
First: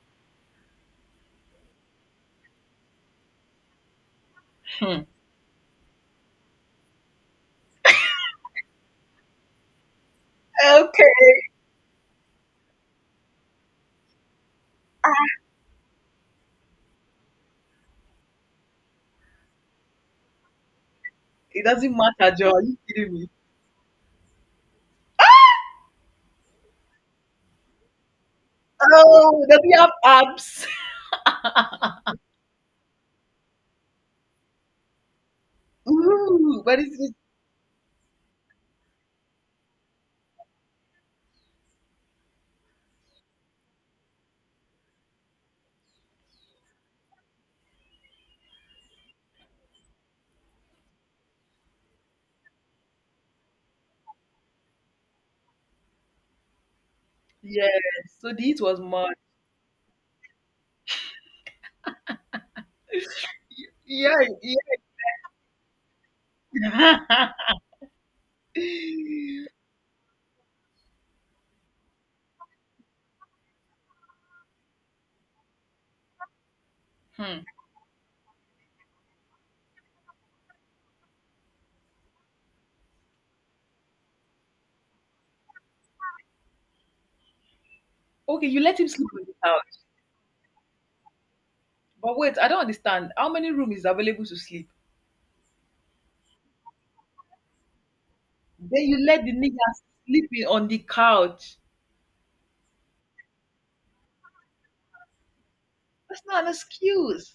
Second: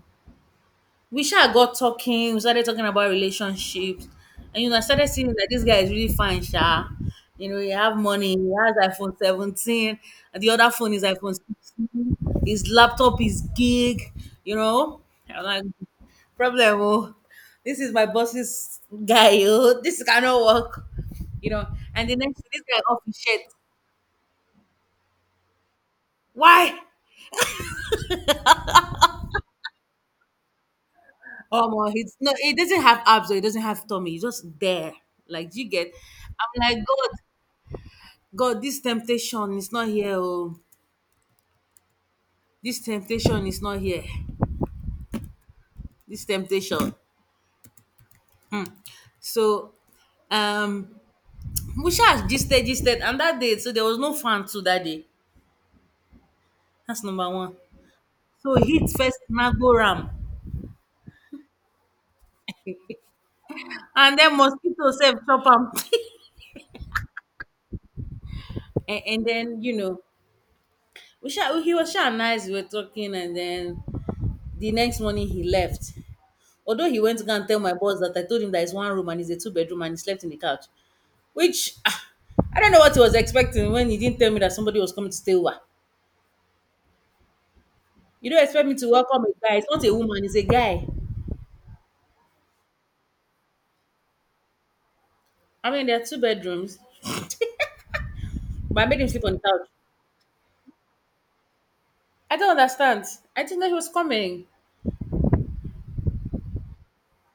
[SPEAKER 1] we sure got talking. We started talking about relationships, and you know, I
[SPEAKER 2] hmm.
[SPEAKER 1] started seeing that this guy is really fine, sha. You know, he have money. He has iPhone 17. And the other phone is iPhone
[SPEAKER 2] Okay.
[SPEAKER 1] 16. His laptop is gig. You know, I'm like problem. Oh, this is my boss's guy. Oh, this cannot work, you
[SPEAKER 2] It
[SPEAKER 1] know.
[SPEAKER 2] doesn't
[SPEAKER 1] And the
[SPEAKER 2] matter,
[SPEAKER 1] next
[SPEAKER 2] Joe.
[SPEAKER 1] this
[SPEAKER 2] Are you
[SPEAKER 1] guy off
[SPEAKER 2] kidding
[SPEAKER 1] his
[SPEAKER 2] me?
[SPEAKER 1] shirt. Why?
[SPEAKER 2] Oh, does he have abs?
[SPEAKER 1] Oh my, he's no, he doesn't have abs or he doesn't have tummy. He's just there. Like, do you get?
[SPEAKER 2] Ooh,
[SPEAKER 1] I'm like,
[SPEAKER 2] but it's just,
[SPEAKER 1] God, God, this temptation is not here. Oh, this temptation is not here. This temptation. So, um, Musha gisted, and that day, so there was no fan too that day. That's number one.
[SPEAKER 2] yeah. So
[SPEAKER 1] So
[SPEAKER 2] this was
[SPEAKER 1] heat
[SPEAKER 2] mad.
[SPEAKER 1] first mango ram,
[SPEAKER 2] Yeah,
[SPEAKER 1] and then
[SPEAKER 2] yeah.
[SPEAKER 1] mosquito self chop am. And then you know, we sha, he was sha nice. We were talking, and then the next morning he left. Although he went to go
[SPEAKER 2] Hmm.
[SPEAKER 1] and tell my boss that I told him that it's one room and it's a two bedroom and he slept in the couch, which ah, I don't know what he was expecting when he didn't tell me that somebody was coming to stay over. You don't
[SPEAKER 2] Okay, you
[SPEAKER 1] expect me
[SPEAKER 2] let
[SPEAKER 1] to
[SPEAKER 2] him sleep
[SPEAKER 1] welcome
[SPEAKER 2] on the
[SPEAKER 1] a guy. It's
[SPEAKER 2] couch.
[SPEAKER 1] not a woman, it's a guy.
[SPEAKER 2] But wait, I don't understand. How many rooms is available to sleep?
[SPEAKER 1] I mean, there are two bedrooms, but
[SPEAKER 2] Then
[SPEAKER 1] I
[SPEAKER 2] you
[SPEAKER 1] made him sleep
[SPEAKER 2] let the
[SPEAKER 1] on the couch.
[SPEAKER 2] nigga on the couch.
[SPEAKER 1] I don't understand. I didn't know he was coming.
[SPEAKER 2] That's not an excuse.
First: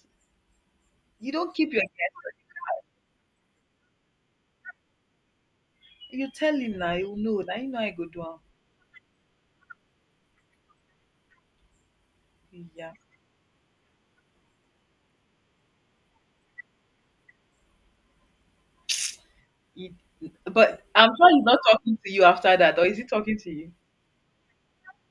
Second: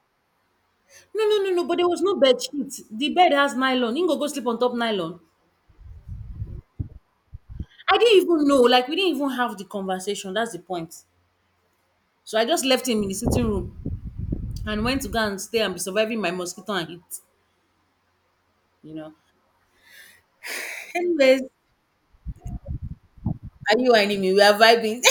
[SPEAKER 1] No,
[SPEAKER 2] You
[SPEAKER 1] no, no,
[SPEAKER 2] don't
[SPEAKER 1] no,
[SPEAKER 2] keep
[SPEAKER 1] but
[SPEAKER 2] your
[SPEAKER 1] there was no
[SPEAKER 2] head.
[SPEAKER 1] bed sheet. The bed has nylon. You go sleep on top nylon.
[SPEAKER 2] You tell him now, you know. Now you know I
[SPEAKER 1] I
[SPEAKER 2] go do
[SPEAKER 1] didn't
[SPEAKER 2] am.
[SPEAKER 1] even know. Like, we didn't even have the conversation. That's the point. So I just left
[SPEAKER 2] Yeah.
[SPEAKER 1] him in the sitting room and went to go and stay and be surviving my mosquito and heat. you know.
[SPEAKER 2] He- but I'm sure
[SPEAKER 1] Anyways,
[SPEAKER 2] he's not talking to you after that, or is he talking to you?
[SPEAKER 1] are you and him? We are vibing.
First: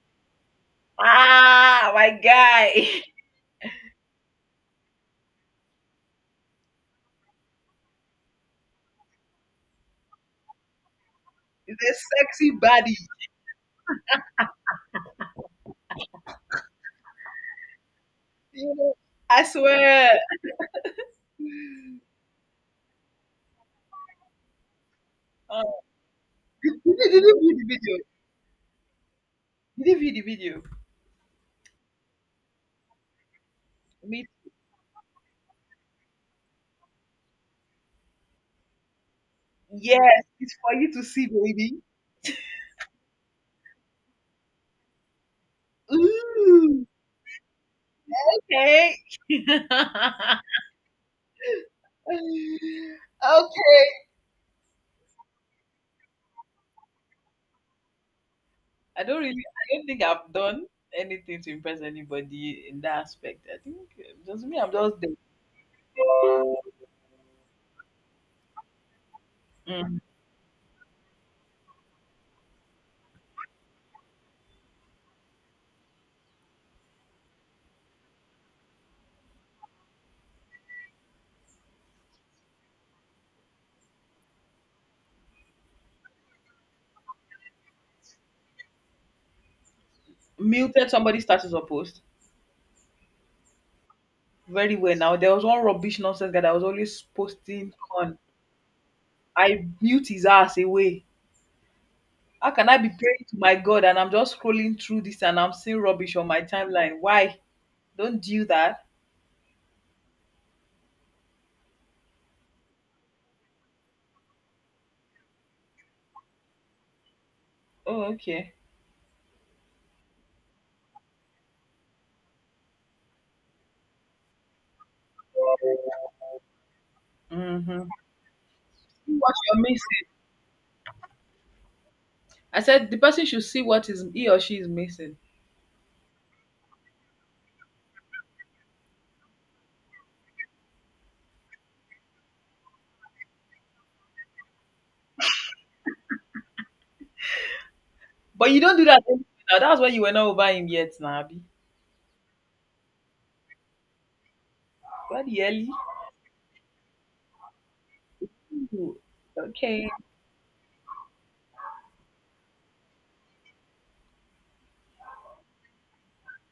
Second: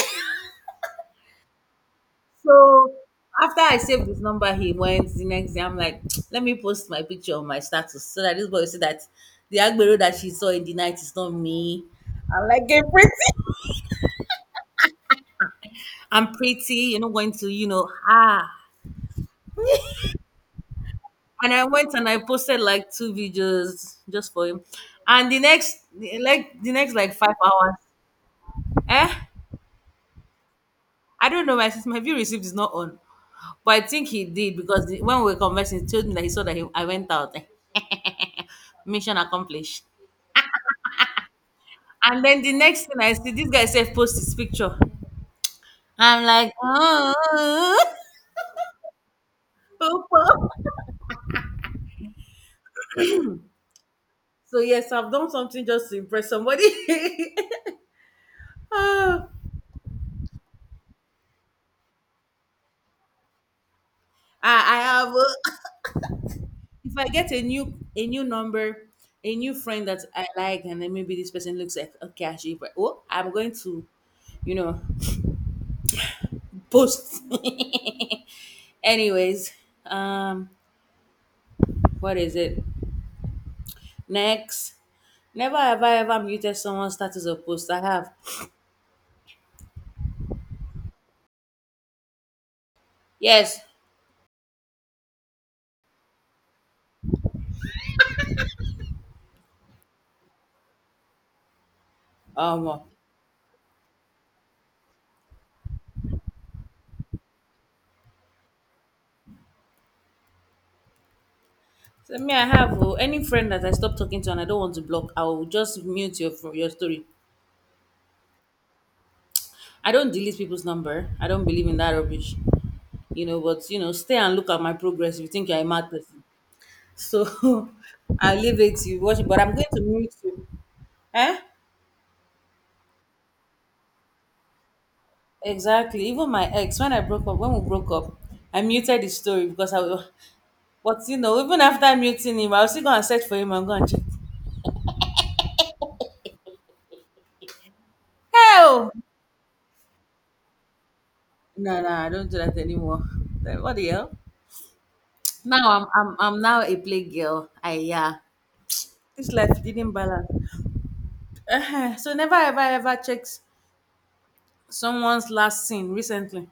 [SPEAKER 2] Ah, my guy.
[SPEAKER 1] So after I saved his number, he went the next day. I'm like, let me post my picture on my status so that this boy will see that the Agbero that she saw in the night is not
[SPEAKER 2] He's
[SPEAKER 1] me.
[SPEAKER 2] a
[SPEAKER 1] I'm
[SPEAKER 2] sexy
[SPEAKER 1] like, "You're
[SPEAKER 2] body.
[SPEAKER 1] pretty. I'm pretty. You're not going to, ah.
[SPEAKER 2] You know, I swear.
[SPEAKER 1] And I went and I posted like two videos just for him. And
[SPEAKER 2] Uh,
[SPEAKER 1] the next like
[SPEAKER 2] did
[SPEAKER 1] five
[SPEAKER 2] you view the
[SPEAKER 1] hours,
[SPEAKER 2] video?
[SPEAKER 1] eh?
[SPEAKER 2] Did you view the video?
[SPEAKER 1] I don't know, my sis, my view received is not on. But I think he
[SPEAKER 2] Me,
[SPEAKER 1] did because when we were conversing, he told me that he saw that I went out. Eh, mission accomplished.
[SPEAKER 2] yes, it's for you to see, baby.
[SPEAKER 1] And then the next thing I see, this guy said, post his picture. I'm like,
[SPEAKER 2] Ooh,
[SPEAKER 1] oh.
[SPEAKER 2] okay, okay.
[SPEAKER 1] So yes, I've done something just to impress somebody. Ah,
[SPEAKER 2] I don't think I've done anything to impress anybody in that aspect. I think just me, I'm
[SPEAKER 1] I
[SPEAKER 2] just
[SPEAKER 1] have.
[SPEAKER 2] there.
[SPEAKER 1] If I get a new number, a new friend
[SPEAKER 2] Mm.
[SPEAKER 1] that I like, and then maybe this person looks like okay, actually, but oh, I'm going to, you know, post. Anyways, um, what is it? Next, never have I ever muted someone's status or post. I have.
[SPEAKER 2] Muted somebody's status or post
[SPEAKER 1] Yes.
[SPEAKER 2] very well. Now there was one rubbish nonsense guy that was always posting on. I mute his ass away. How can I
[SPEAKER 1] Um.
[SPEAKER 2] be praying to my God and I'm just scrolling through this and I'm seeing rubbish on my timeline? Why? Don't do that.
[SPEAKER 1] So me, I have oh, any friend that I stop talking to and I don't want to block, I will just mute your story.
[SPEAKER 2] Oh, okay.
[SPEAKER 1] I don't delete people's number. I don't believe in that rubbish. You know, but you know, stay and look at my progress if you think you're a mad person. So
[SPEAKER 2] Mm-hmm.
[SPEAKER 1] I leave it to you
[SPEAKER 2] See
[SPEAKER 1] watch it,
[SPEAKER 2] what
[SPEAKER 1] but I'm
[SPEAKER 2] you're
[SPEAKER 1] going to
[SPEAKER 2] missing.
[SPEAKER 1] mute you. Eh?
[SPEAKER 2] I said the person should see what is he or she is missing.
[SPEAKER 1] Exactly. Even my ex, when I broke up, when we broke up, I muted his story because I was. But you know, even after muting him, I'll still go and search for him and go and check.
[SPEAKER 2] But you don't do
[SPEAKER 1] Hell!
[SPEAKER 2] that anymore now. That's why you were not over him yet, now, Abi.
[SPEAKER 1] No, no, I don't do that anymore. Like, what the hell?
[SPEAKER 2] Bloody early.
[SPEAKER 1] Now I'm now a play girl. I yeah.
[SPEAKER 2] Ooh,
[SPEAKER 1] This life
[SPEAKER 2] okay.
[SPEAKER 1] didn't balance. So never ever ever checked someone's last scene recently.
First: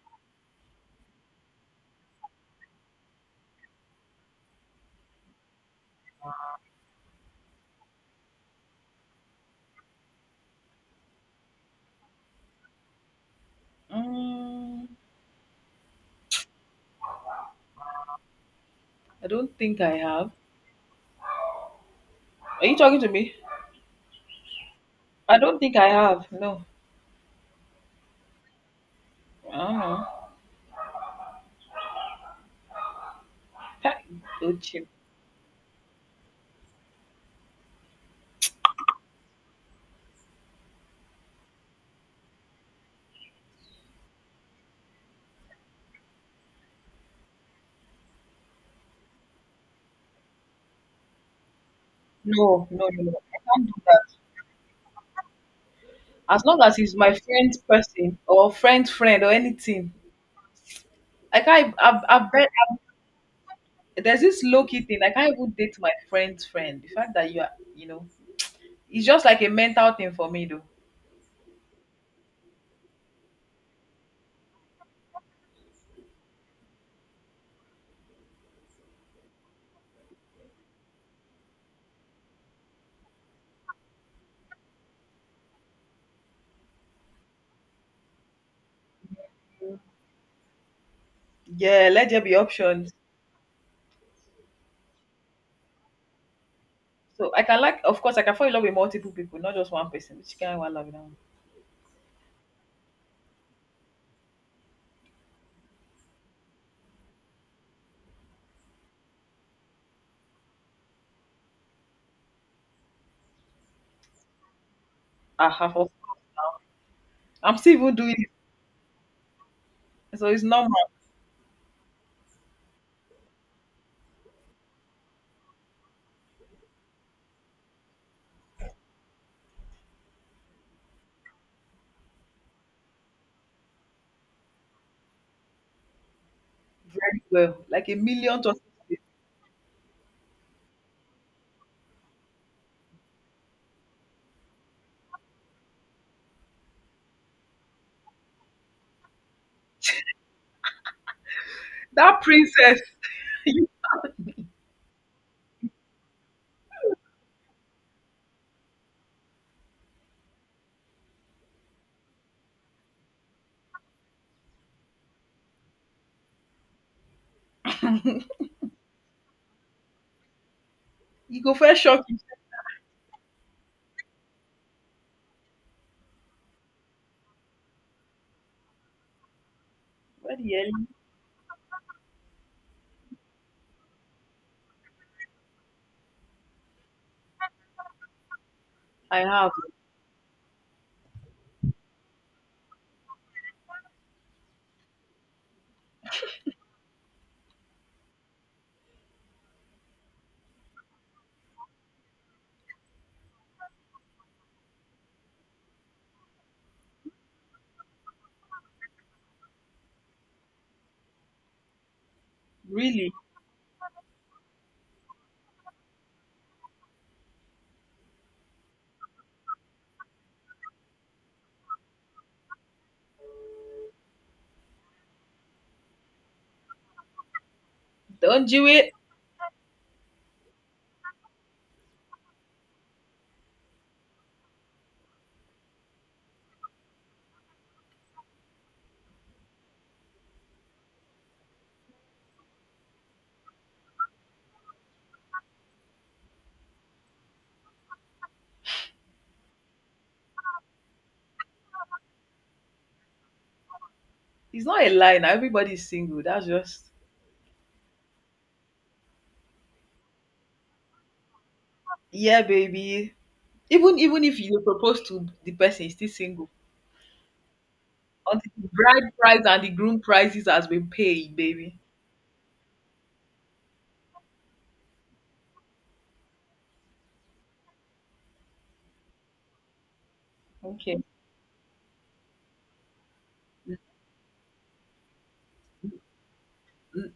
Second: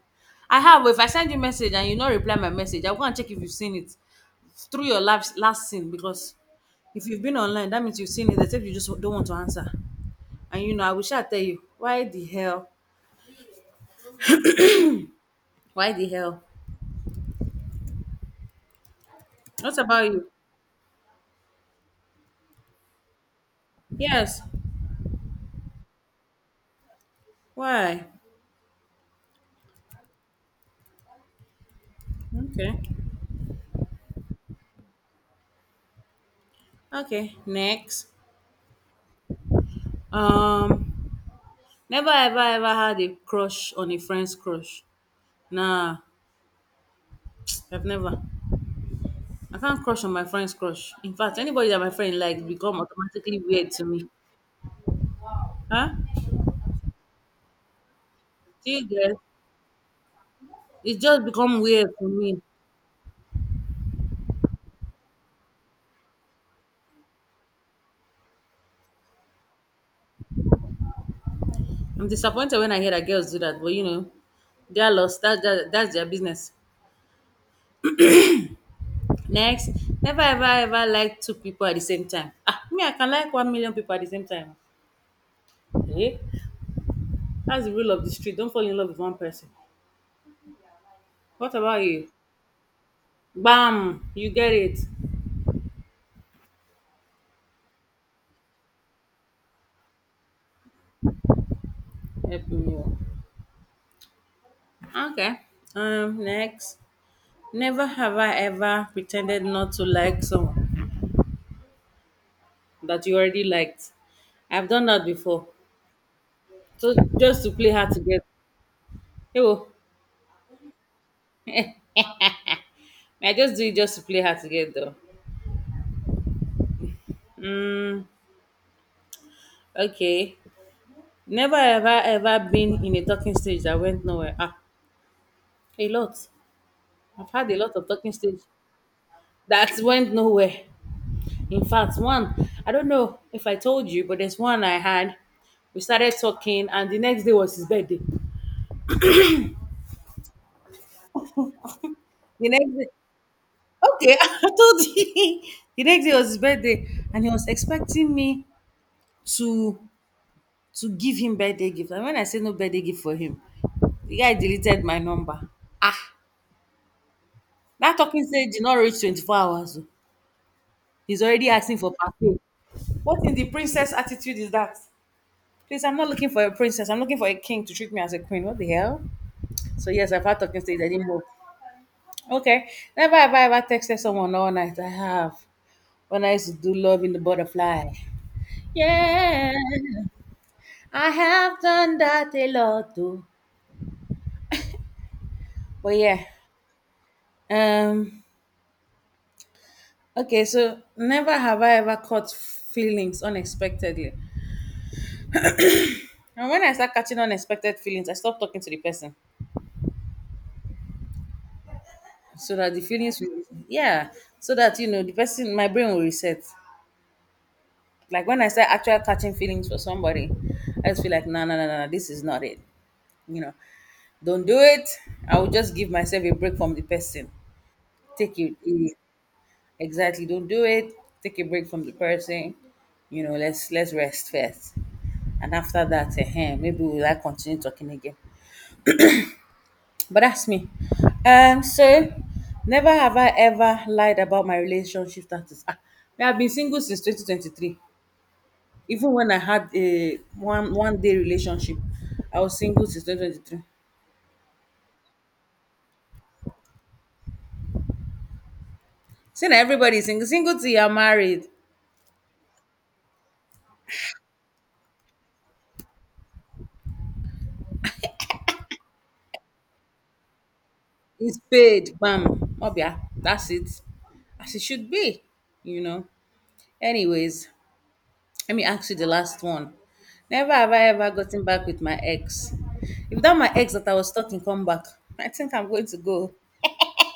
[SPEAKER 1] I have. If I send you message and you not reply my message, I'll go and check if you've seen it through your last last scene because if you've been online, that means you've seen it. Except you just don't want to answer. And you know, I wish I tell you why the
[SPEAKER 2] Mm,
[SPEAKER 1] why the hell.
[SPEAKER 2] I don't
[SPEAKER 1] What
[SPEAKER 2] think I
[SPEAKER 1] about you?
[SPEAKER 2] have. Are you talking to me?
[SPEAKER 1] Yes.
[SPEAKER 2] I don't think I have. No.
[SPEAKER 1] Why?
[SPEAKER 2] I don't know.
[SPEAKER 1] Okay.
[SPEAKER 2] Ha, oh, chim.
[SPEAKER 1] Okay. Next. Um. Never ever ever had a crush on a friend's crush. Nah, I've never. I can't crush on my friend's crush. In fact, anybody that my friend likes
[SPEAKER 2] No,
[SPEAKER 1] become
[SPEAKER 2] no, no, no. I
[SPEAKER 1] automatically
[SPEAKER 2] can't
[SPEAKER 1] weird
[SPEAKER 2] do
[SPEAKER 1] to me.
[SPEAKER 2] that.
[SPEAKER 1] Huh?
[SPEAKER 2] As long as he's my friend's person or
[SPEAKER 1] Do you
[SPEAKER 2] friend's
[SPEAKER 1] get?
[SPEAKER 2] friend or anything,
[SPEAKER 1] It just
[SPEAKER 2] I
[SPEAKER 1] become
[SPEAKER 2] can't.
[SPEAKER 1] weird to me.
[SPEAKER 2] Bet there's this low key thing. I can't even date my friend's friend. The fact that you are, you know, it's just like a mental thing for me, though.
[SPEAKER 1] I'm disappointed when I hear that girls do that, but you know, they're lost. That that's their business. Next, never ever ever like two people at the same time. Ah, me, I can like 1 million people at the same time. Eh? That's the rule of the street. Don't fall in love with one person. What about
[SPEAKER 2] Yeah,
[SPEAKER 1] you?
[SPEAKER 2] let there be options.
[SPEAKER 1] Bam! You get it.
[SPEAKER 2] So I can like, of course, I can fall in love with multiple people, not just one person. Which kind of love now?
[SPEAKER 1] Helping you. Okay. Next. Never have I ever pretended not to like someone that you already liked. I've done that before.
[SPEAKER 2] I have.
[SPEAKER 1] So just to
[SPEAKER 2] I'm
[SPEAKER 1] play
[SPEAKER 2] still
[SPEAKER 1] hard
[SPEAKER 2] even
[SPEAKER 1] to
[SPEAKER 2] doing
[SPEAKER 1] get. Oh,
[SPEAKER 2] it, so it's normal.
[SPEAKER 1] I just do it just to play hard to get though. Mm, okay. Never have I ever been in a talking stage that went nowhere. Ah, a lot.
[SPEAKER 2] Very
[SPEAKER 1] I've had a
[SPEAKER 2] well,
[SPEAKER 1] lot of
[SPEAKER 2] like a
[SPEAKER 1] talking stage
[SPEAKER 2] million to
[SPEAKER 1] that went nowhere. In fact, one, I don't know if I told you, but there's one I had. We started talking, and the next day was his birthday.
[SPEAKER 2] that
[SPEAKER 1] The next
[SPEAKER 2] princess.
[SPEAKER 1] day, okay, I told you. The next day was his birthday, and he was expecting me to to give him birthday gift. And when I said no birthday gift for him, the guy deleted my number. Ah, that talking stage did not reach 24 hours. Oh. He's
[SPEAKER 2] You
[SPEAKER 1] already
[SPEAKER 2] go
[SPEAKER 1] asking
[SPEAKER 2] first
[SPEAKER 1] for
[SPEAKER 2] shock you.
[SPEAKER 1] party. What in the princess attitude is that? Please, I'm not looking for a princess. I'm looking for a king to treat me as a queen. What the hell? So yes, I've
[SPEAKER 2] Where
[SPEAKER 1] had
[SPEAKER 2] the
[SPEAKER 1] talking stage.
[SPEAKER 2] hell
[SPEAKER 1] I didn't move. Okay. Never have I ever texted someone all night. I have. When I used to do love in the butterfly.
[SPEAKER 2] I
[SPEAKER 1] Yeah.
[SPEAKER 2] have
[SPEAKER 1] I have done that a lot too. But yeah. Um okay, so never have I ever caught feelings unexpectedly. And when I start catching unexpected feelings, I stop talking to the person. So that the
[SPEAKER 2] really?
[SPEAKER 1] feelings will. Yeah. So that you know the person my brain will reset. Like when I start actually catching feelings for somebody, I just feel like, no, no, no, no, no, this is not it. You know, don't do it. I will just give myself a break from the person. Take
[SPEAKER 2] Don't
[SPEAKER 1] it
[SPEAKER 2] do it.
[SPEAKER 1] easy. Exactly. Don't do it. Take a break from the person. You know, let's rest first, and after that, eh, maybe we'll like continue talking again. But that's me. So never have I ever lied about my relationship status. Ah, me, I've been single since 2023. Even when I had a one day relationship, I was single since 2023.
[SPEAKER 2] It's not a lie now. Everybody's single. That's just
[SPEAKER 1] Saying that everybody is single, single till you're married,
[SPEAKER 2] yeah, baby. Even even if you propose to the person, is still single. Until the bride price and the groom prices has been paid,
[SPEAKER 1] it's
[SPEAKER 2] baby.
[SPEAKER 1] paid, bam, mobia. That's it, as it should be, you know. Anyways, let me ask you the last one. Never have I
[SPEAKER 2] Okay.
[SPEAKER 1] ever gotten back with my ex. If that my ex that I was talking come back, I think I'm going to go.
[SPEAKER 2] N-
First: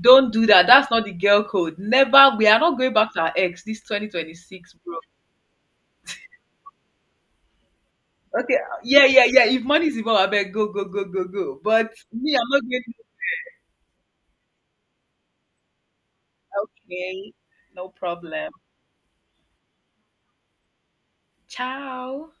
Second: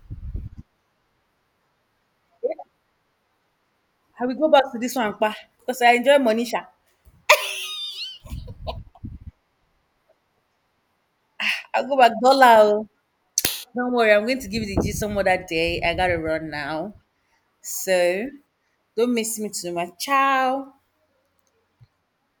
[SPEAKER 2] Don't do that. That's not the girl code. Never. We are not going back to our ex this
[SPEAKER 1] I will go back
[SPEAKER 2] 2026,
[SPEAKER 1] to this
[SPEAKER 2] bro.
[SPEAKER 1] one, pa, because I enjoy Monisha.
[SPEAKER 2] Okay. Yeah, yeah, yeah. If money is involved, I bet go, go, go, go, go.
[SPEAKER 1] I'll
[SPEAKER 2] But
[SPEAKER 1] go back
[SPEAKER 2] me, I'm
[SPEAKER 1] dollar.
[SPEAKER 2] not going
[SPEAKER 1] Oh. Don't worry, I'm going to give you the G some other day. I gotta run
[SPEAKER 2] to.
[SPEAKER 1] now.
[SPEAKER 2] Okay. No
[SPEAKER 1] So
[SPEAKER 2] problem.
[SPEAKER 1] don't miss me too much. Ciao.
[SPEAKER 2] Ciao.